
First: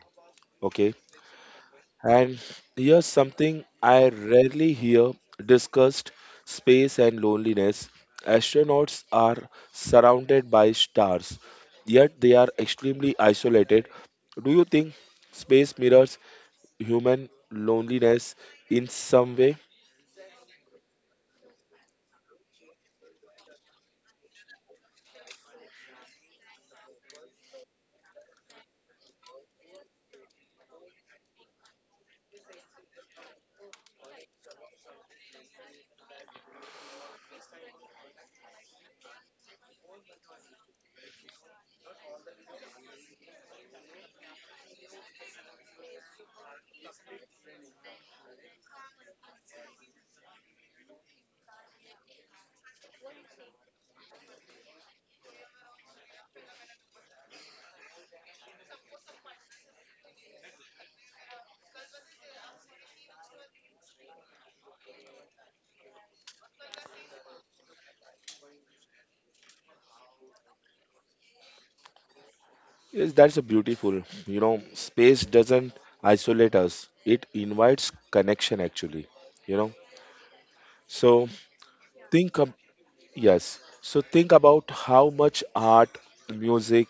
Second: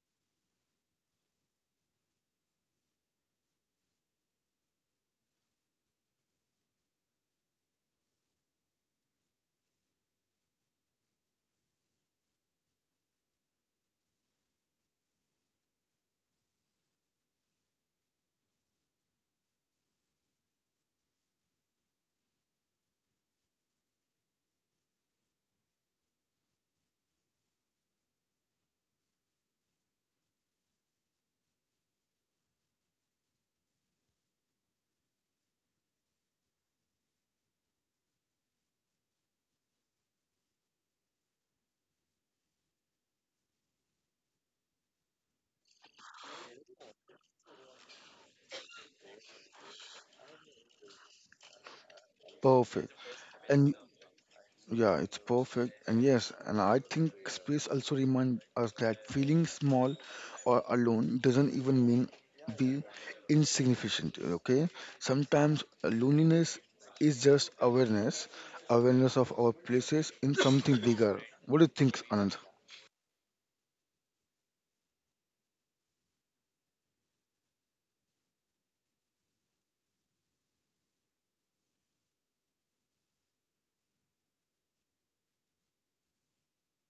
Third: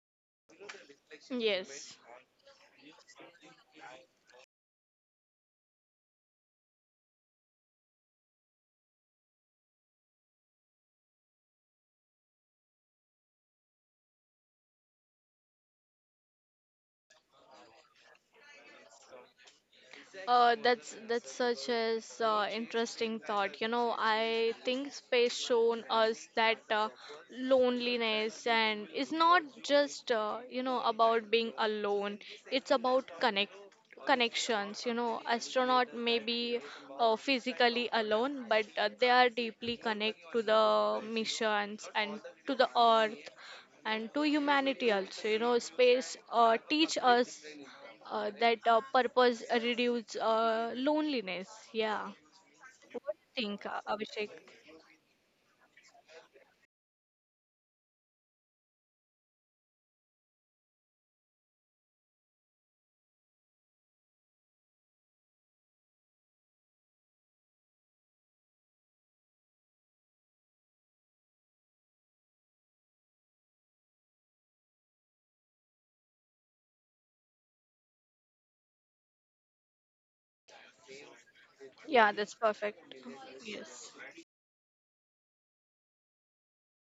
Speaker 1: Okay.
Speaker 3: yes.
Speaker 1: And here's something I rarely hear discussed space and loneliness. Astronauts are surrounded by stars, yet they are extremely isolated. Do you think space mirrors human loneliness in some way?
Speaker 3: That's such as interesting thought. You know, I think space shown us that loneliness and it's not just you know about being alone. It's about connections. You know, astronaut may be physically alone, but they are deeply connected to the missions and to the Earth and to humanity also. You know, space teach us that purpose reduce loneliness. Yeah,
Speaker 2: Perfect.
Speaker 3: what do you think,
Speaker 2: And
Speaker 3: Abhishek?
Speaker 2: yeah, it's perfect. And yes, and I think space also reminds us that feeling small or alone doesn't even mean be insignificant. Okay. Sometimes loneliness is just awareness, awareness of our places in something bigger. What do you think, Anand?
Speaker 1: Yes, that's a beautiful. You know, space doesn't isolate us, it invites connection actually. You know, so
Speaker 3: Yeah, that's
Speaker 1: think
Speaker 3: perfect.
Speaker 1: Yes.
Speaker 3: Yes.
Speaker 1: So think about how much art, music,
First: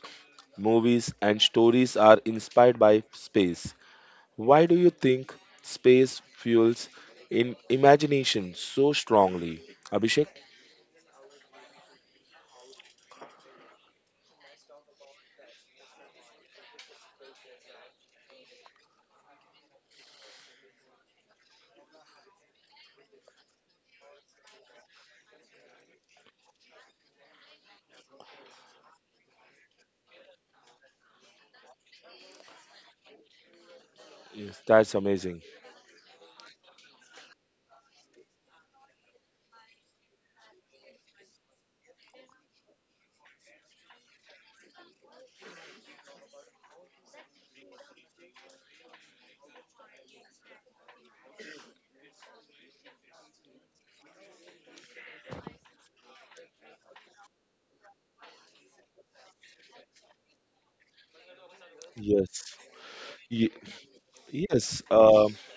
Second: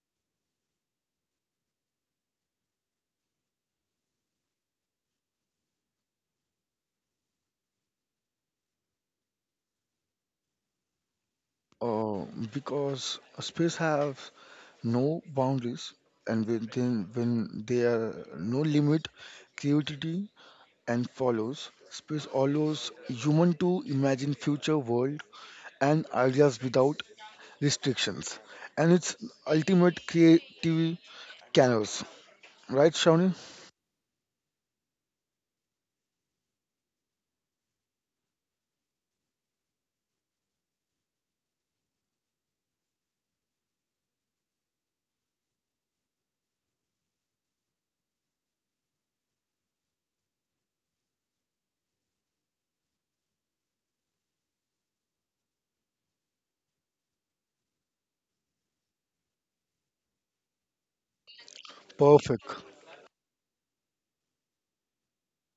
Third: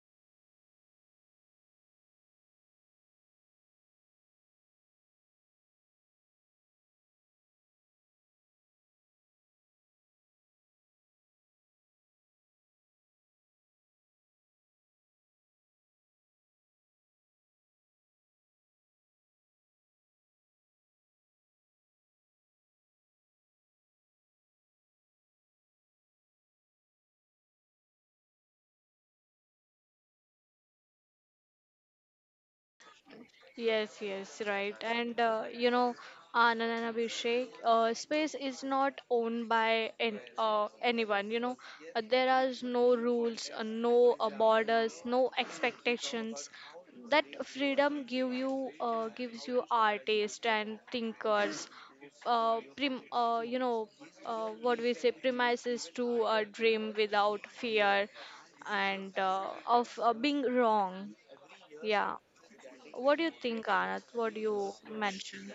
Speaker 1: movies, and stories are inspired by space. Why do you think space fuels in imagination so strongly? Abhishek?
Speaker 2: Uh, because space have no boundaries, and within when there are no limit, creativity and follows. Space allows human to imagine future world and ideas without restrictions, and it's ultimate creative canvas. Right, Shawnee?
Speaker 3: Yes, yes,
Speaker 1: Yes.
Speaker 3: right.
Speaker 1: That's
Speaker 3: And
Speaker 1: amazing.
Speaker 3: you know, Anand and Abhishek, space is not owned by anyone. You know, there are no rules, no borders, no expectations. That freedom gives you artists and thinkers, you know, what we say, premises to dream without fear and of being wrong. Yeah.
Speaker 1: Yes.
Speaker 2: Perfect,
Speaker 3: What do you
Speaker 1: Ye-
Speaker 3: think, Anat? What do you
Speaker 1: yes.
Speaker 3: mention?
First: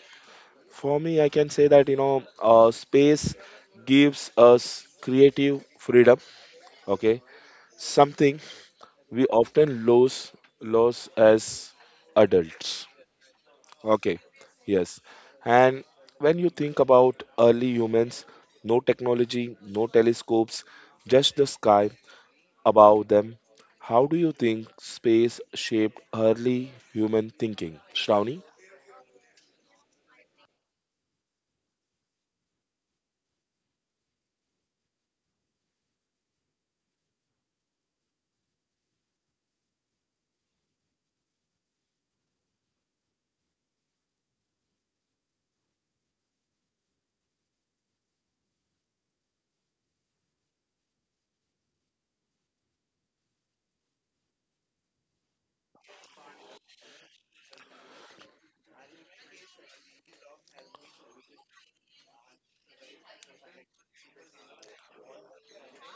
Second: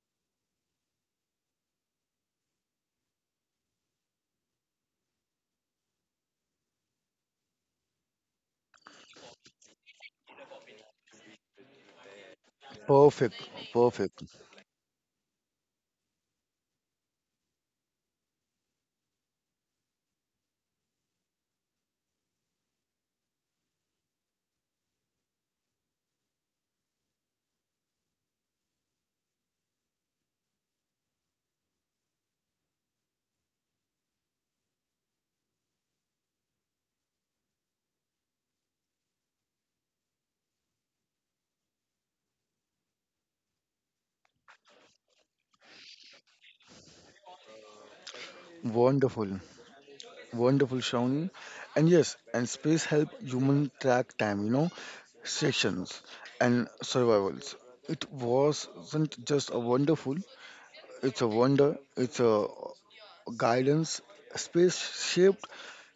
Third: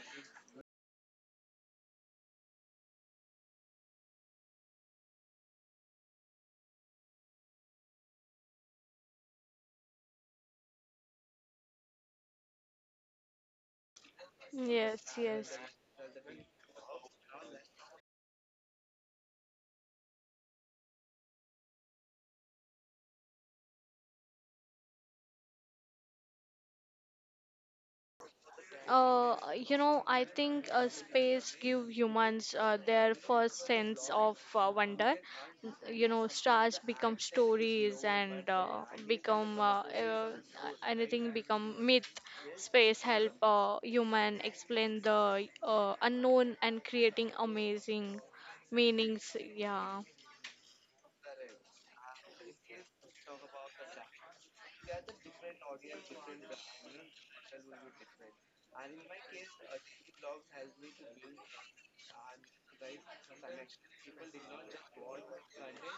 Speaker 1: For me, I can say that, space gives us creative freedom. Okay. Something we often lose as adults.
Speaker 2: perfect,
Speaker 1: Okay,
Speaker 2: perfect.
Speaker 1: yes.
Speaker 3: Yes, yes.
Speaker 1: And when you think about early humans, no technology, no telescopes, just the sky above them, how do you think space shaped early human thinking? Shravani?
Speaker 3: You know, I think space give humans their first sense of wonder. You know, stars become stories and become anything become myth. Space help human explain the unknown and creating amazing meanings.
Speaker 2: Wonderful,
Speaker 3: Yeah.
Speaker 2: wonderful, Shawnee. And yes, and space help human track time. You know, sessions and survivals. It wasn't just a wonderful, it's a wonder, it's a guidance, space shaped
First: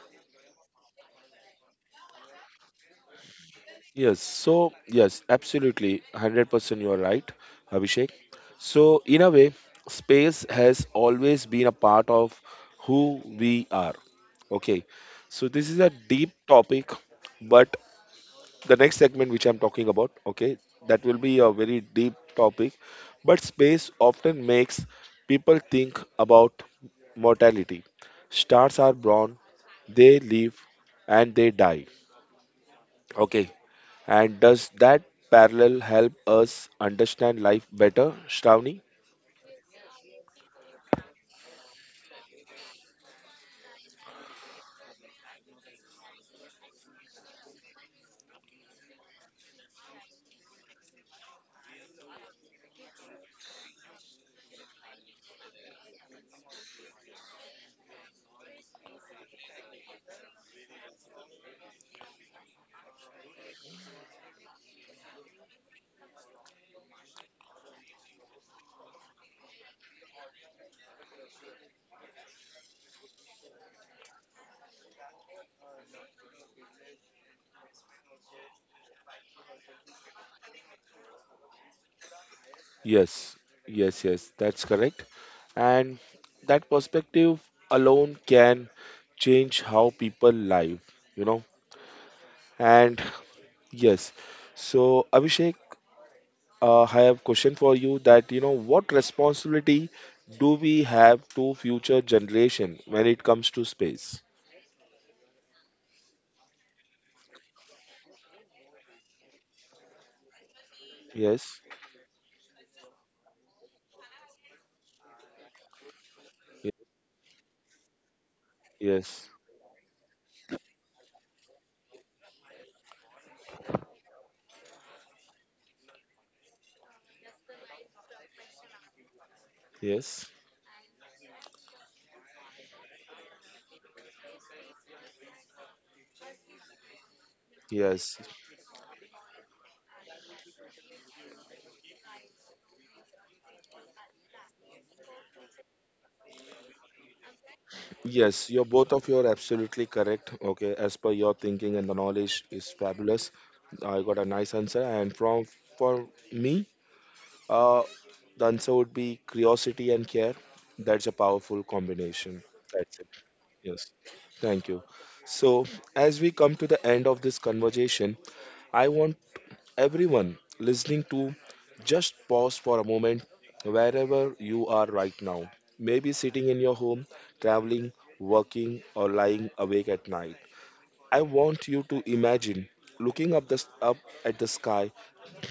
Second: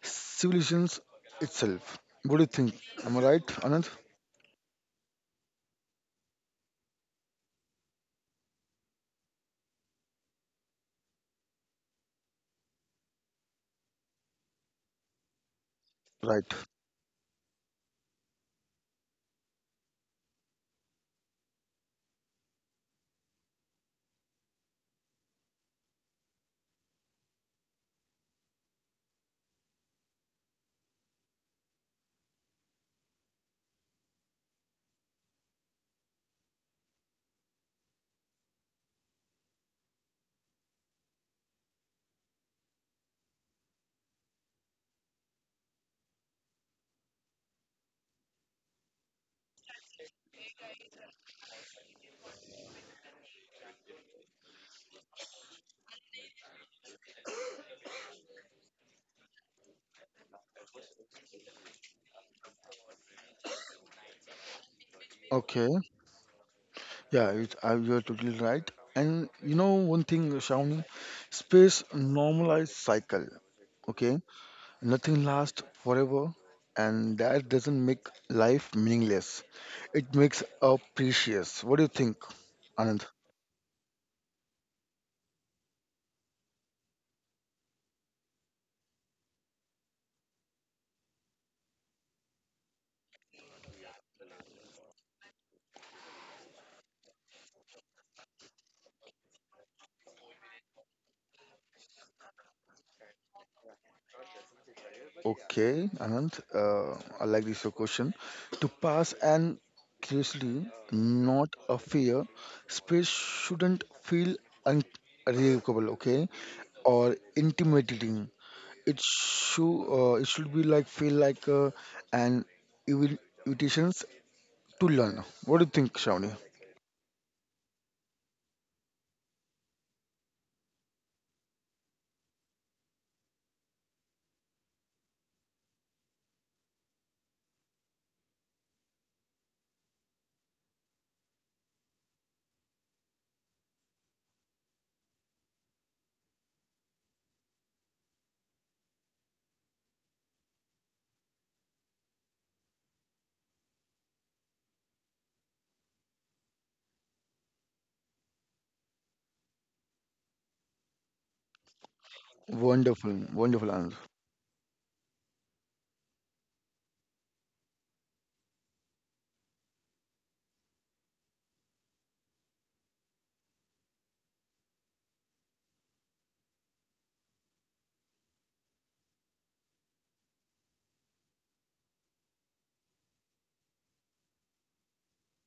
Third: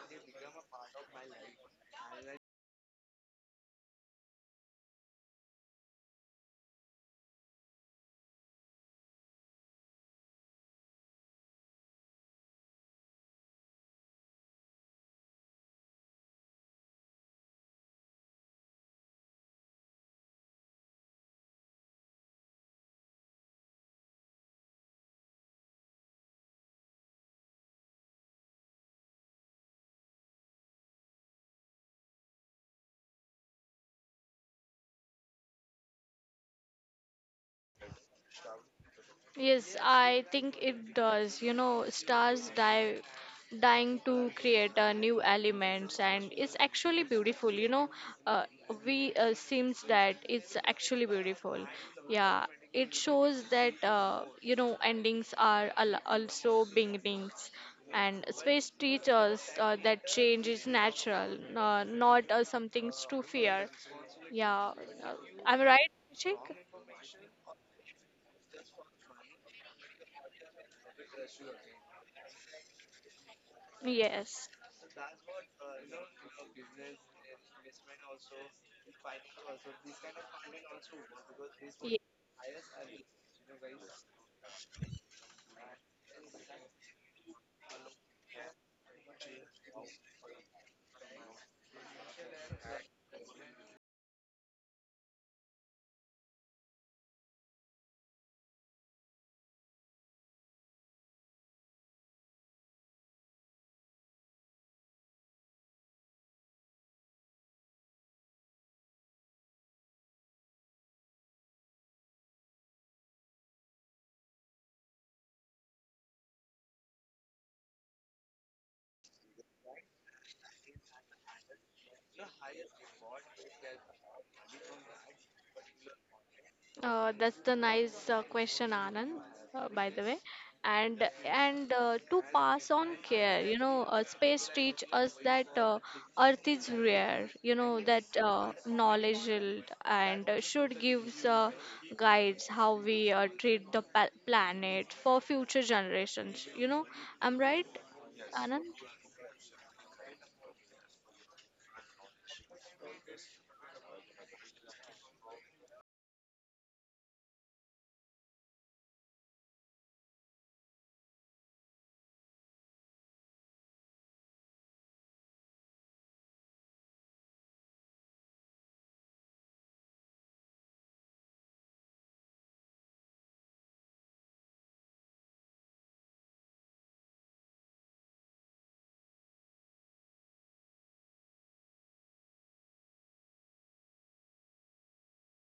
Speaker 2: civilizations itself. What do you think? Am I right, Anand?
Speaker 1: Yes, so yes, absolutely, 100% you are right, Abhishek. So, in a way, space has always been a part of who we are. Okay, so this is a deep
Speaker 2: Right.
Speaker 1: topic, but the next segment which I'm talking about, okay, that will be a very deep topic. But space often makes people think about mortality. Stars are born, they live, and they die. Okay. And does that parallel help us understand life better, Shravani?
Speaker 3: Yes, I think it does. You know, stars die dying to create new elements and it's actually beautiful, you know. uh, we seems that it's actually beautiful. Yeah, it shows that you know endings are also beginnings, and space teaches that change is natural, not something to fear. Yeah. uh, I'm
Speaker 2: Okay.
Speaker 3: right, Abhishek?
Speaker 2: Yeah, it, I, you're totally right. And you know one thing, Shawnee, space normalized cycle. Okay,
Speaker 3: Yes.
Speaker 2: nothing lasts forever, and that doesn't make life meaningless. It makes a precious. What do you
Speaker 3: Ye-
Speaker 2: think, Anand?
Speaker 1: Yes, yes, yes, that's correct. And that perspective alone can change how people live, you know and yes. So, Abhishek, I have a question for you that, you know, what responsibility do we have to future generation when it comes to space?
Speaker 2: Okay, Anant, I like this your question. To pass and curiosity, not
Speaker 1: Yes.
Speaker 2: a fear, space shouldn't feel unrecoverable, okay,
Speaker 1: Ye-
Speaker 2: or intimidating.
Speaker 1: Yes.
Speaker 2: It should be like feel like an invi- invitations to learn. What do you think, Shawnee?
Speaker 3: that's the nice question, Anand, by the way.
Speaker 1: Yes.
Speaker 3: And to pass on care, you know, space teach us that Earth is rare, you know,
Speaker 1: Yes.
Speaker 3: that knowledge will- and should gives guides how we treat the planet for future generations. You know, I'm right,
Speaker 1: Yes. You're
Speaker 3: Anand?
Speaker 1: both of you are absolutely correct. Okay. As per your thinking and the knowledge is fabulous. I got a nice answer. And from for me, uh, the answer would be curiosity and care. That's a powerful combination. That's it.
Speaker 2: Wonderful, wonderful
Speaker 1: Yes,
Speaker 2: answer.
Speaker 1: thank you. So, as we come to the end of this conversation, I want everyone listening to just pause for a moment wherever you are right now. Maybe sitting in your home, traveling, working, or lying awake at night. I want you to imagine looking up at the sky,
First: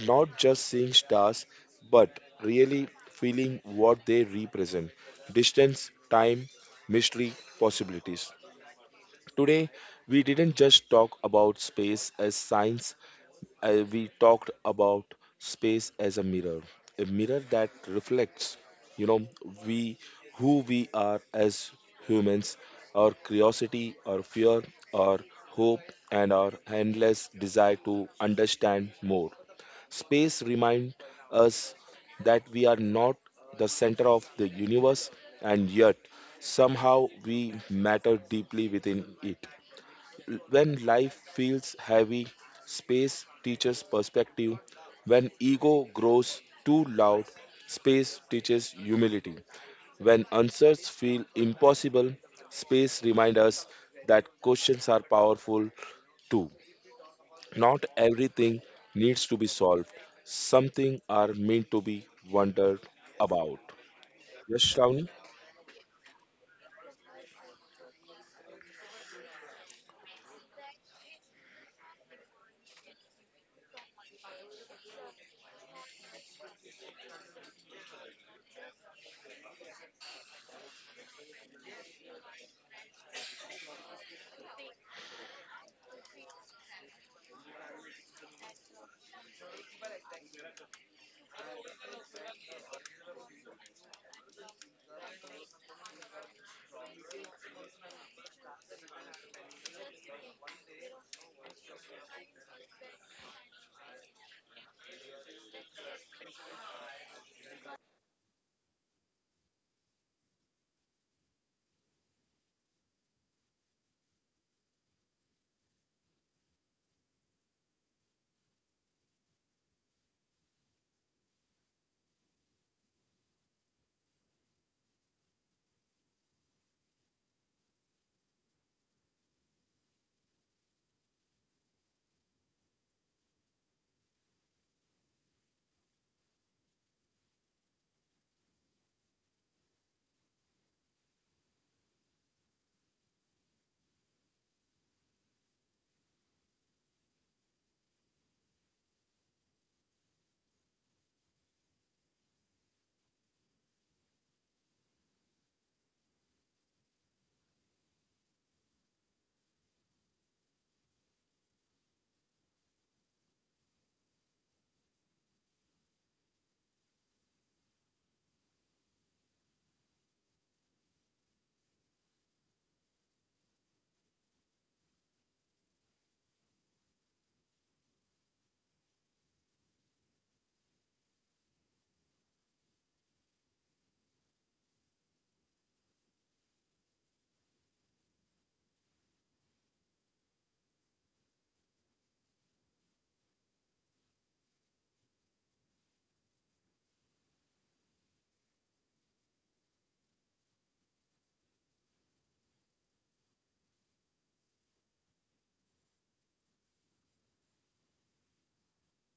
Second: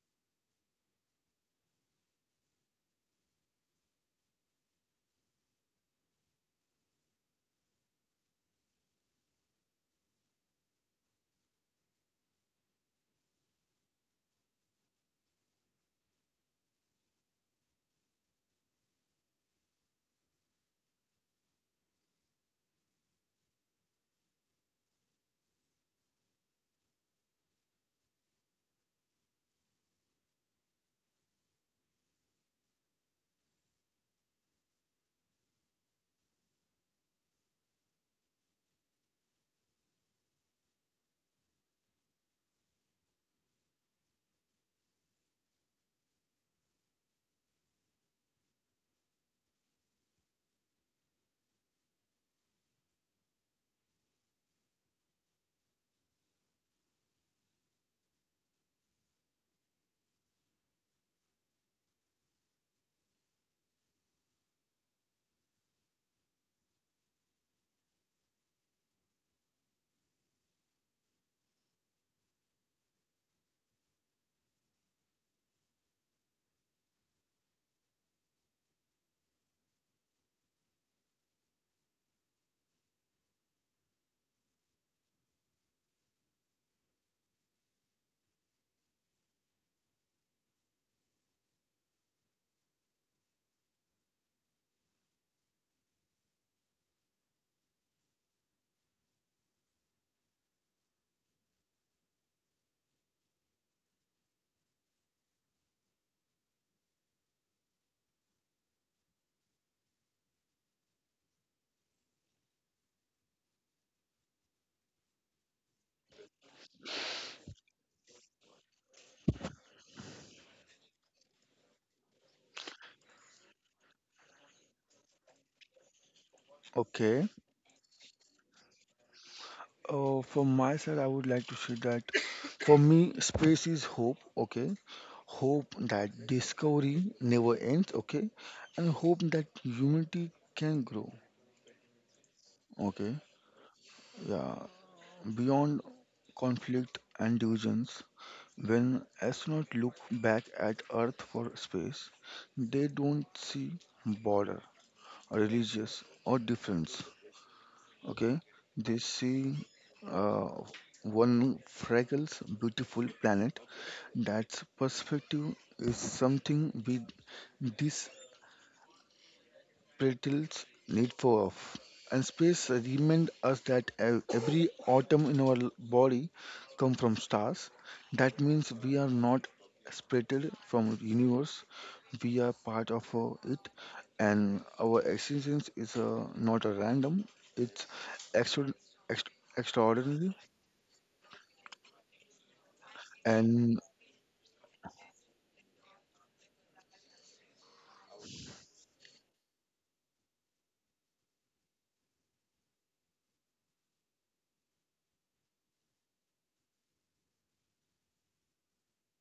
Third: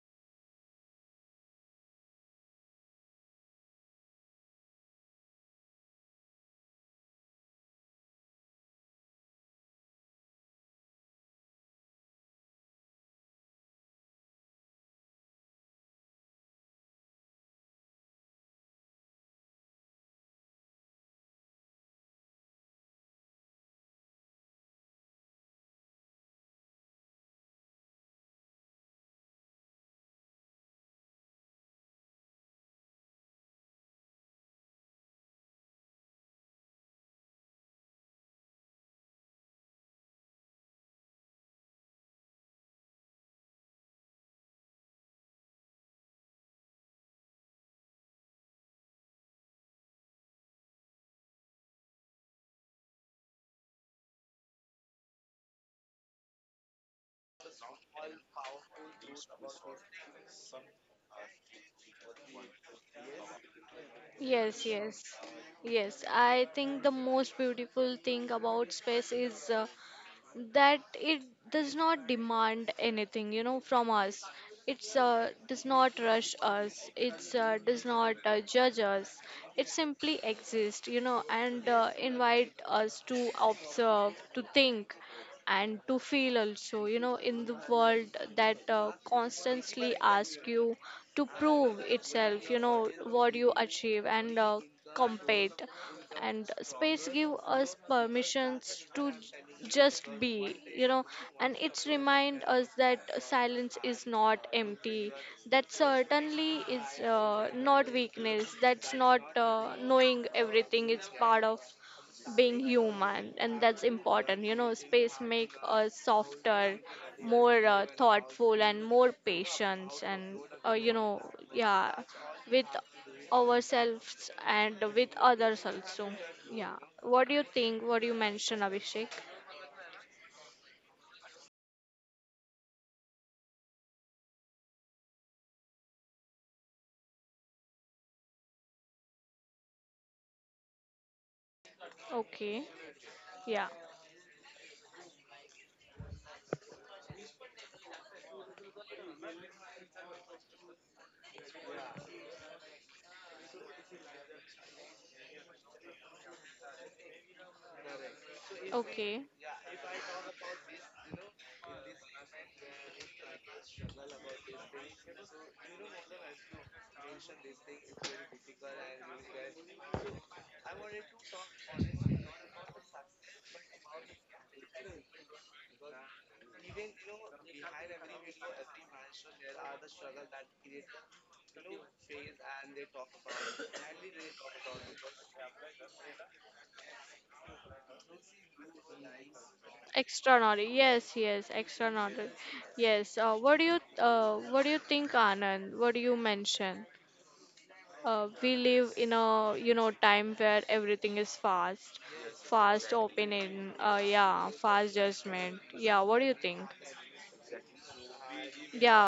Speaker 1: not just seeing stars, but really feeling what they represent: distance, time, mystery, possibilities. Today, we didn't just talk about space as science, we talked about space as a mirror that reflects, you know, we who we are as humans, our curiosity, our fear, our hope, and our endless desire to understand more. Space reminds us that we are not the center of the universe, and yet somehow we matter deeply within it. When life feels heavy, space teaches perspective. When ego grows too loud, space teaches humility. When answers feel impossible, space reminds us that questions are powerful too. Not everything needs to be solved, something are meant to be wondered about.
Speaker 3: Yes,
Speaker 1: Yes,
Speaker 3: yes,
Speaker 1: Shravani?
Speaker 3: yes. I think the most beautiful thing about space is that it does not demand anything, you know, from us. It's does not rush us, it's does not judge us, it simply exists, you know, and invite us to observe, to think, and to feel also, you know, in the world that constantly ask you to prove itself, you know, what you achieve and compete, and space give us permissions to just be, you know, and it's remind us that silence is not empty, that certainly is not weakness, that's not knowing everything, it's part of being human, and that's important, you know, space make us softer, more thoughtful and more patient and you know, yeah, with ourselves and with others also. Yeah.
Speaker 2: Okay.
Speaker 3: What do you think, what do you mention, Abhishek?
Speaker 2: From my side, I would like to say that for me, space is hope. Okay, hope that discovery never ends, okay? And hope that humanity can grow,
Speaker 3: Okay,
Speaker 2: okay?
Speaker 3: yeah,
Speaker 2: Yeah, beyond conflict and divisions. When astronauts look back at Earth for space, they don't see border, religious, or difference, okay? They
Speaker 3: okay.
Speaker 2: see uh, one fragile, beautiful planet. That's perspective is something we this. Brittle's need for off. And space remind us that every atom in our body come from stars. That means we are not separated from universe. We are part of it, and our existence is not a random. It's extra, ext- extraordinary.
Speaker 3: Extraordinary, yes, yes, extraordinary, yes. Uh, what do
Speaker 2: And
Speaker 3: you, uh, what do you think, Anand? What do you mention? We live in a, you know, time where everything is fast, fast opinion, yeah, fast judgment. Yeah, what do you think? Yeah,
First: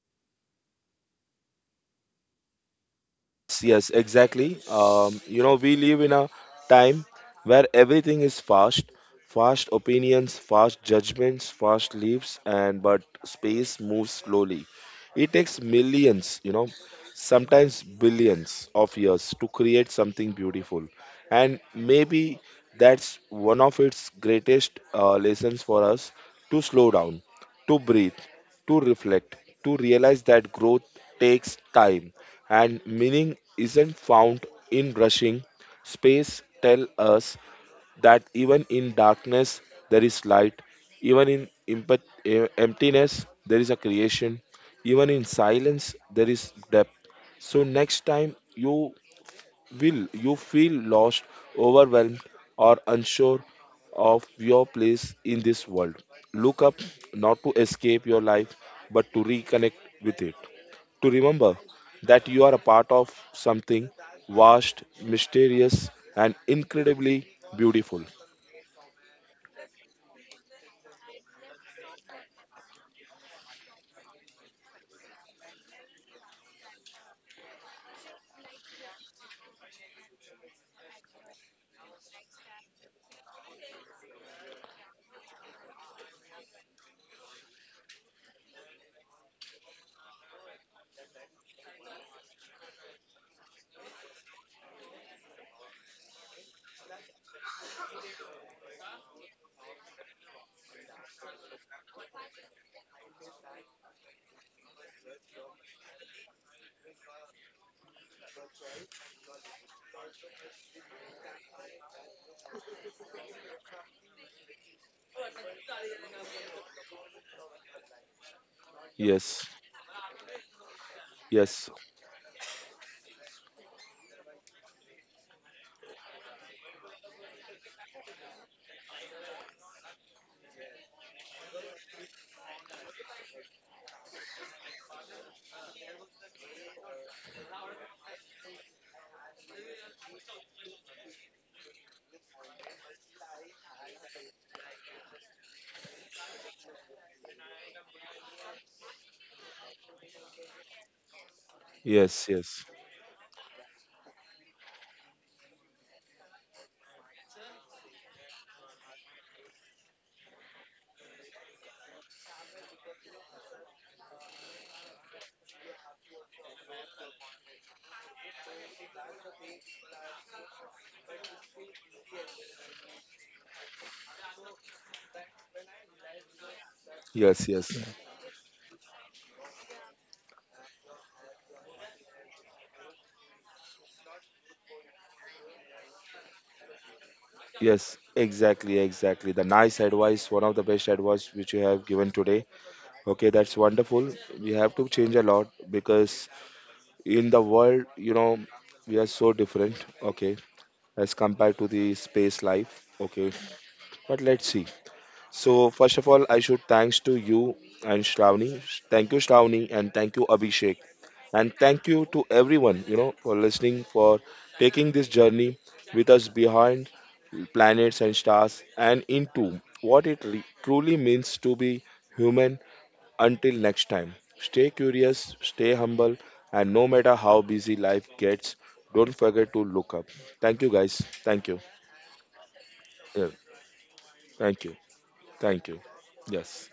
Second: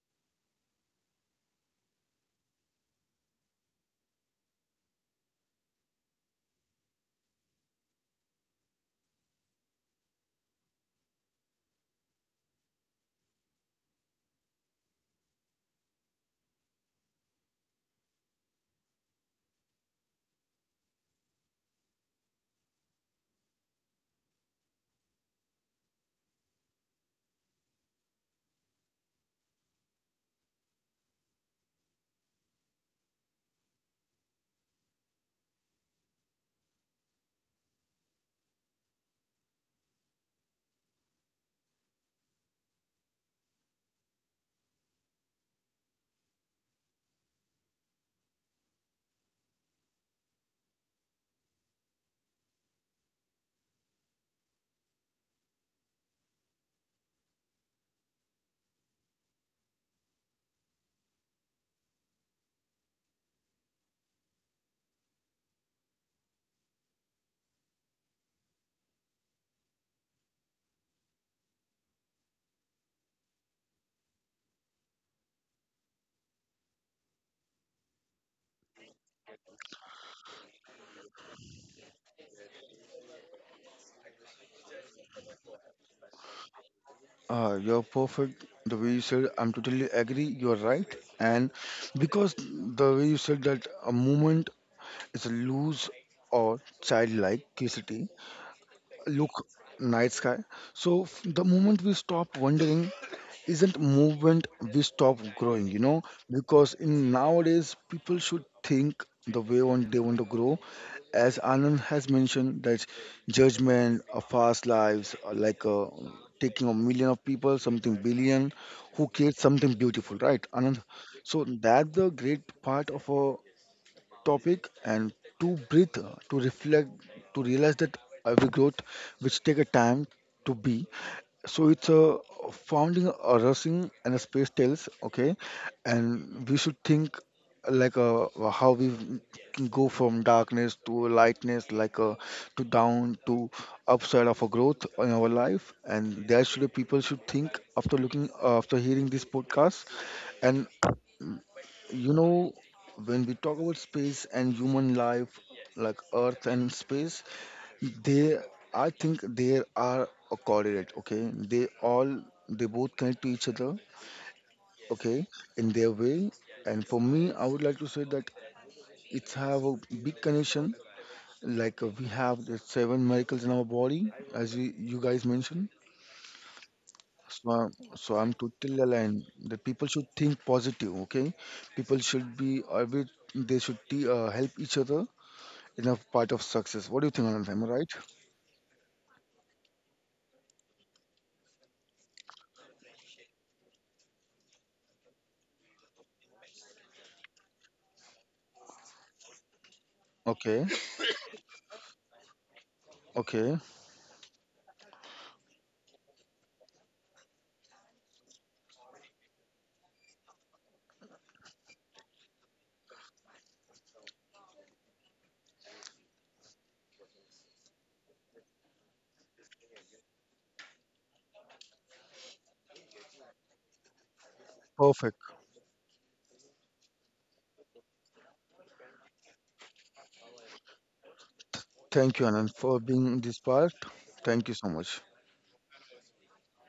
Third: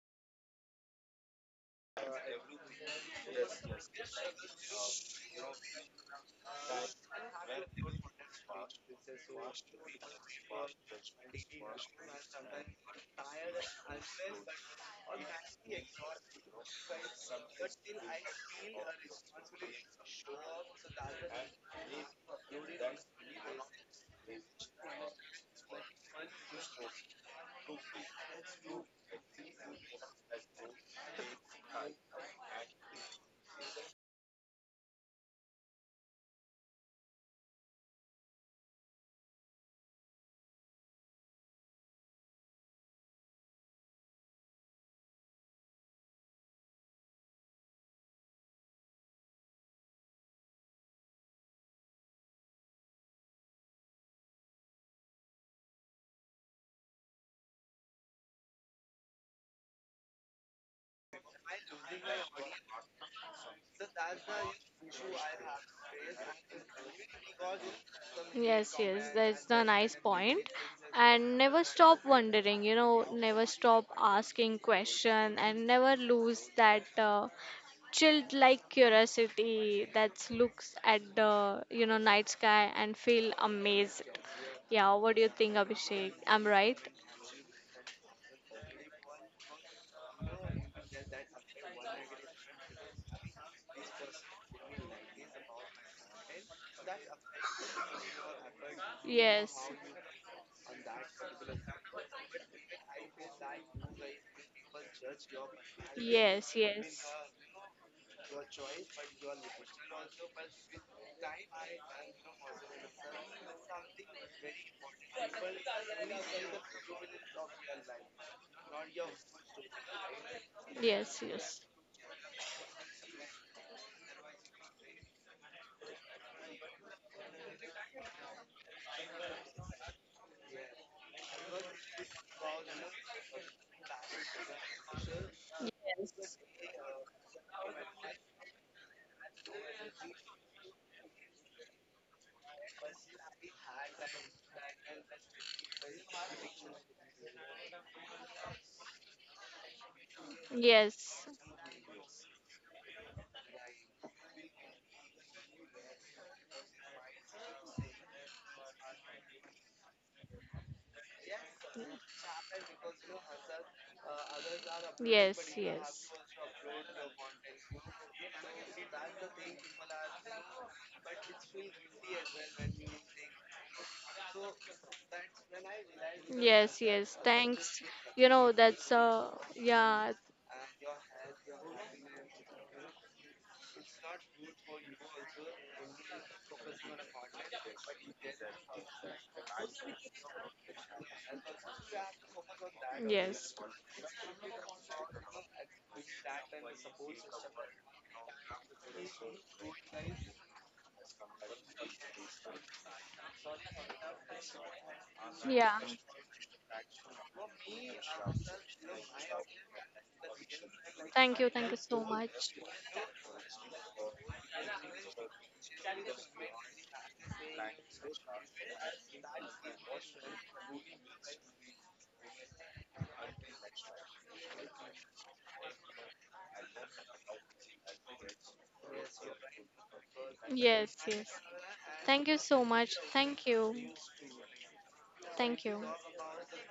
Speaker 1: Yes, exactly. You know, we live in a time where everything is fast, fast opinions, fast judgments, fast leaps, and but space moves slowly. It takes millions, you know, sometimes billions of years to create something beautiful. And maybe that's one of its greatest lessons for us to slow down, to breathe, to reflect, to realize that growth takes time and meaning isn't found in rushing. Space tells us that even in darkness there is light, even in emptiness there is a creation, even in silence there is depth. So next time you will you feel lost, overwhelmed, or unsure of your place in this world? Look up not to escape your life, but to reconnect with it. To remember that you are a part of something vast, mysterious, and incredibly beautiful.
Speaker 3: yes, yes, that's the nice point. And never stop wondering, you know, never stop asking question and never lose that. Chilled like curiosity that looks at the you know night sky and feel amazed. Yeah, what do you think, Abhishek? I'm right.
Speaker 2: you're perfect. The way you said, I'm totally agree. You're right. And because the way you said that a moment. It's a loose or childlike curiosity. Look,
Speaker 3: Yes,
Speaker 2: night sky. So the moment we stop wondering, isn't movement we stop growing? You know,
Speaker 3: yes,
Speaker 2: because in
Speaker 3: yes,
Speaker 2: nowadays people should think the way on they want to grow. As Anand has mentioned, that judgment, a fast lives, like taking a million of people, something billion, who create
Speaker 1: Yes,
Speaker 2: something beautiful, right, Anand?
Speaker 3: yes,
Speaker 2: So
Speaker 1: yes,
Speaker 2: that's the great part of a topic and to breathe, to reflect, to realize that every growth which take a time to be. So it's a founding a rushing and a space tales, okay? And we should think like how we can go from darkness to lightness, like to down to upside of a growth in our life. And that should people should think after looking after hearing this podcast. And
Speaker 3: yes,
Speaker 2: you
Speaker 1: yes,
Speaker 2: know,
Speaker 1: yes,
Speaker 2: when we talk about space and human life, like Earth and space, they, I think they are a correlate, okay? They all, they both connect to each other, okay,
Speaker 3: yes,
Speaker 2: in their
Speaker 3: yes,
Speaker 2: way. And for me, I would like to say that it's have a big
Speaker 3: yes.
Speaker 2: connection. Like we have the seven miracles in our body, as you, you guys mentioned.
Speaker 3: Yes, yes.
Speaker 1: yes,
Speaker 2: So, I'm-
Speaker 1: yes.
Speaker 3: Thanks.
Speaker 1: Yeah.
Speaker 2: so
Speaker 3: You
Speaker 2: I'm
Speaker 3: know,
Speaker 2: totally
Speaker 3: that's uh,
Speaker 2: aligned that people should
Speaker 3: yeah,
Speaker 2: think positive, okay? People should be, every, they should help each other enough part of success. What do you think, Anand? Am I right?
Speaker 1: Yes, exactly, exactly. The nice advice, one of the best advice which you have given today. Okay,
Speaker 3: yes.
Speaker 1: that's wonderful. We have to change a lot because in the world, you know, we are so different, okay,
Speaker 2: Okay,
Speaker 1: as compared to the space life, okay.
Speaker 2: okay,
Speaker 1: But let's see. So,
Speaker 3: Yeah.
Speaker 1: first of all, I should thanks to you and Shravani. Thank you, Shravani, and thank you, Abhishek.
Speaker 3: Thank you.
Speaker 1: And
Speaker 3: Thank you
Speaker 1: thank you
Speaker 3: so
Speaker 1: to
Speaker 3: much.
Speaker 1: everyone, you know, for listening, for taking this journey with us behind planets and stars and into what it truly means to be human. Until next time, stay
Speaker 2: perfect.
Speaker 1: curious, stay humble, and no matter how busy life gets, don't forget to look up. Thank you, guys.
Speaker 3: Yes, yes.
Speaker 1: Thank you.
Speaker 2: Thank
Speaker 3: Thank
Speaker 2: you,
Speaker 3: you
Speaker 2: Anand,
Speaker 3: so
Speaker 2: for
Speaker 3: much.
Speaker 2: being
Speaker 1: Yeah,
Speaker 2: this
Speaker 3: Thank you.
Speaker 2: part. Thank you
Speaker 1: thank
Speaker 2: so
Speaker 1: you.
Speaker 2: much.
Speaker 3: Thank
Speaker 1: Thank you.
Speaker 3: you.
Speaker 1: Yes.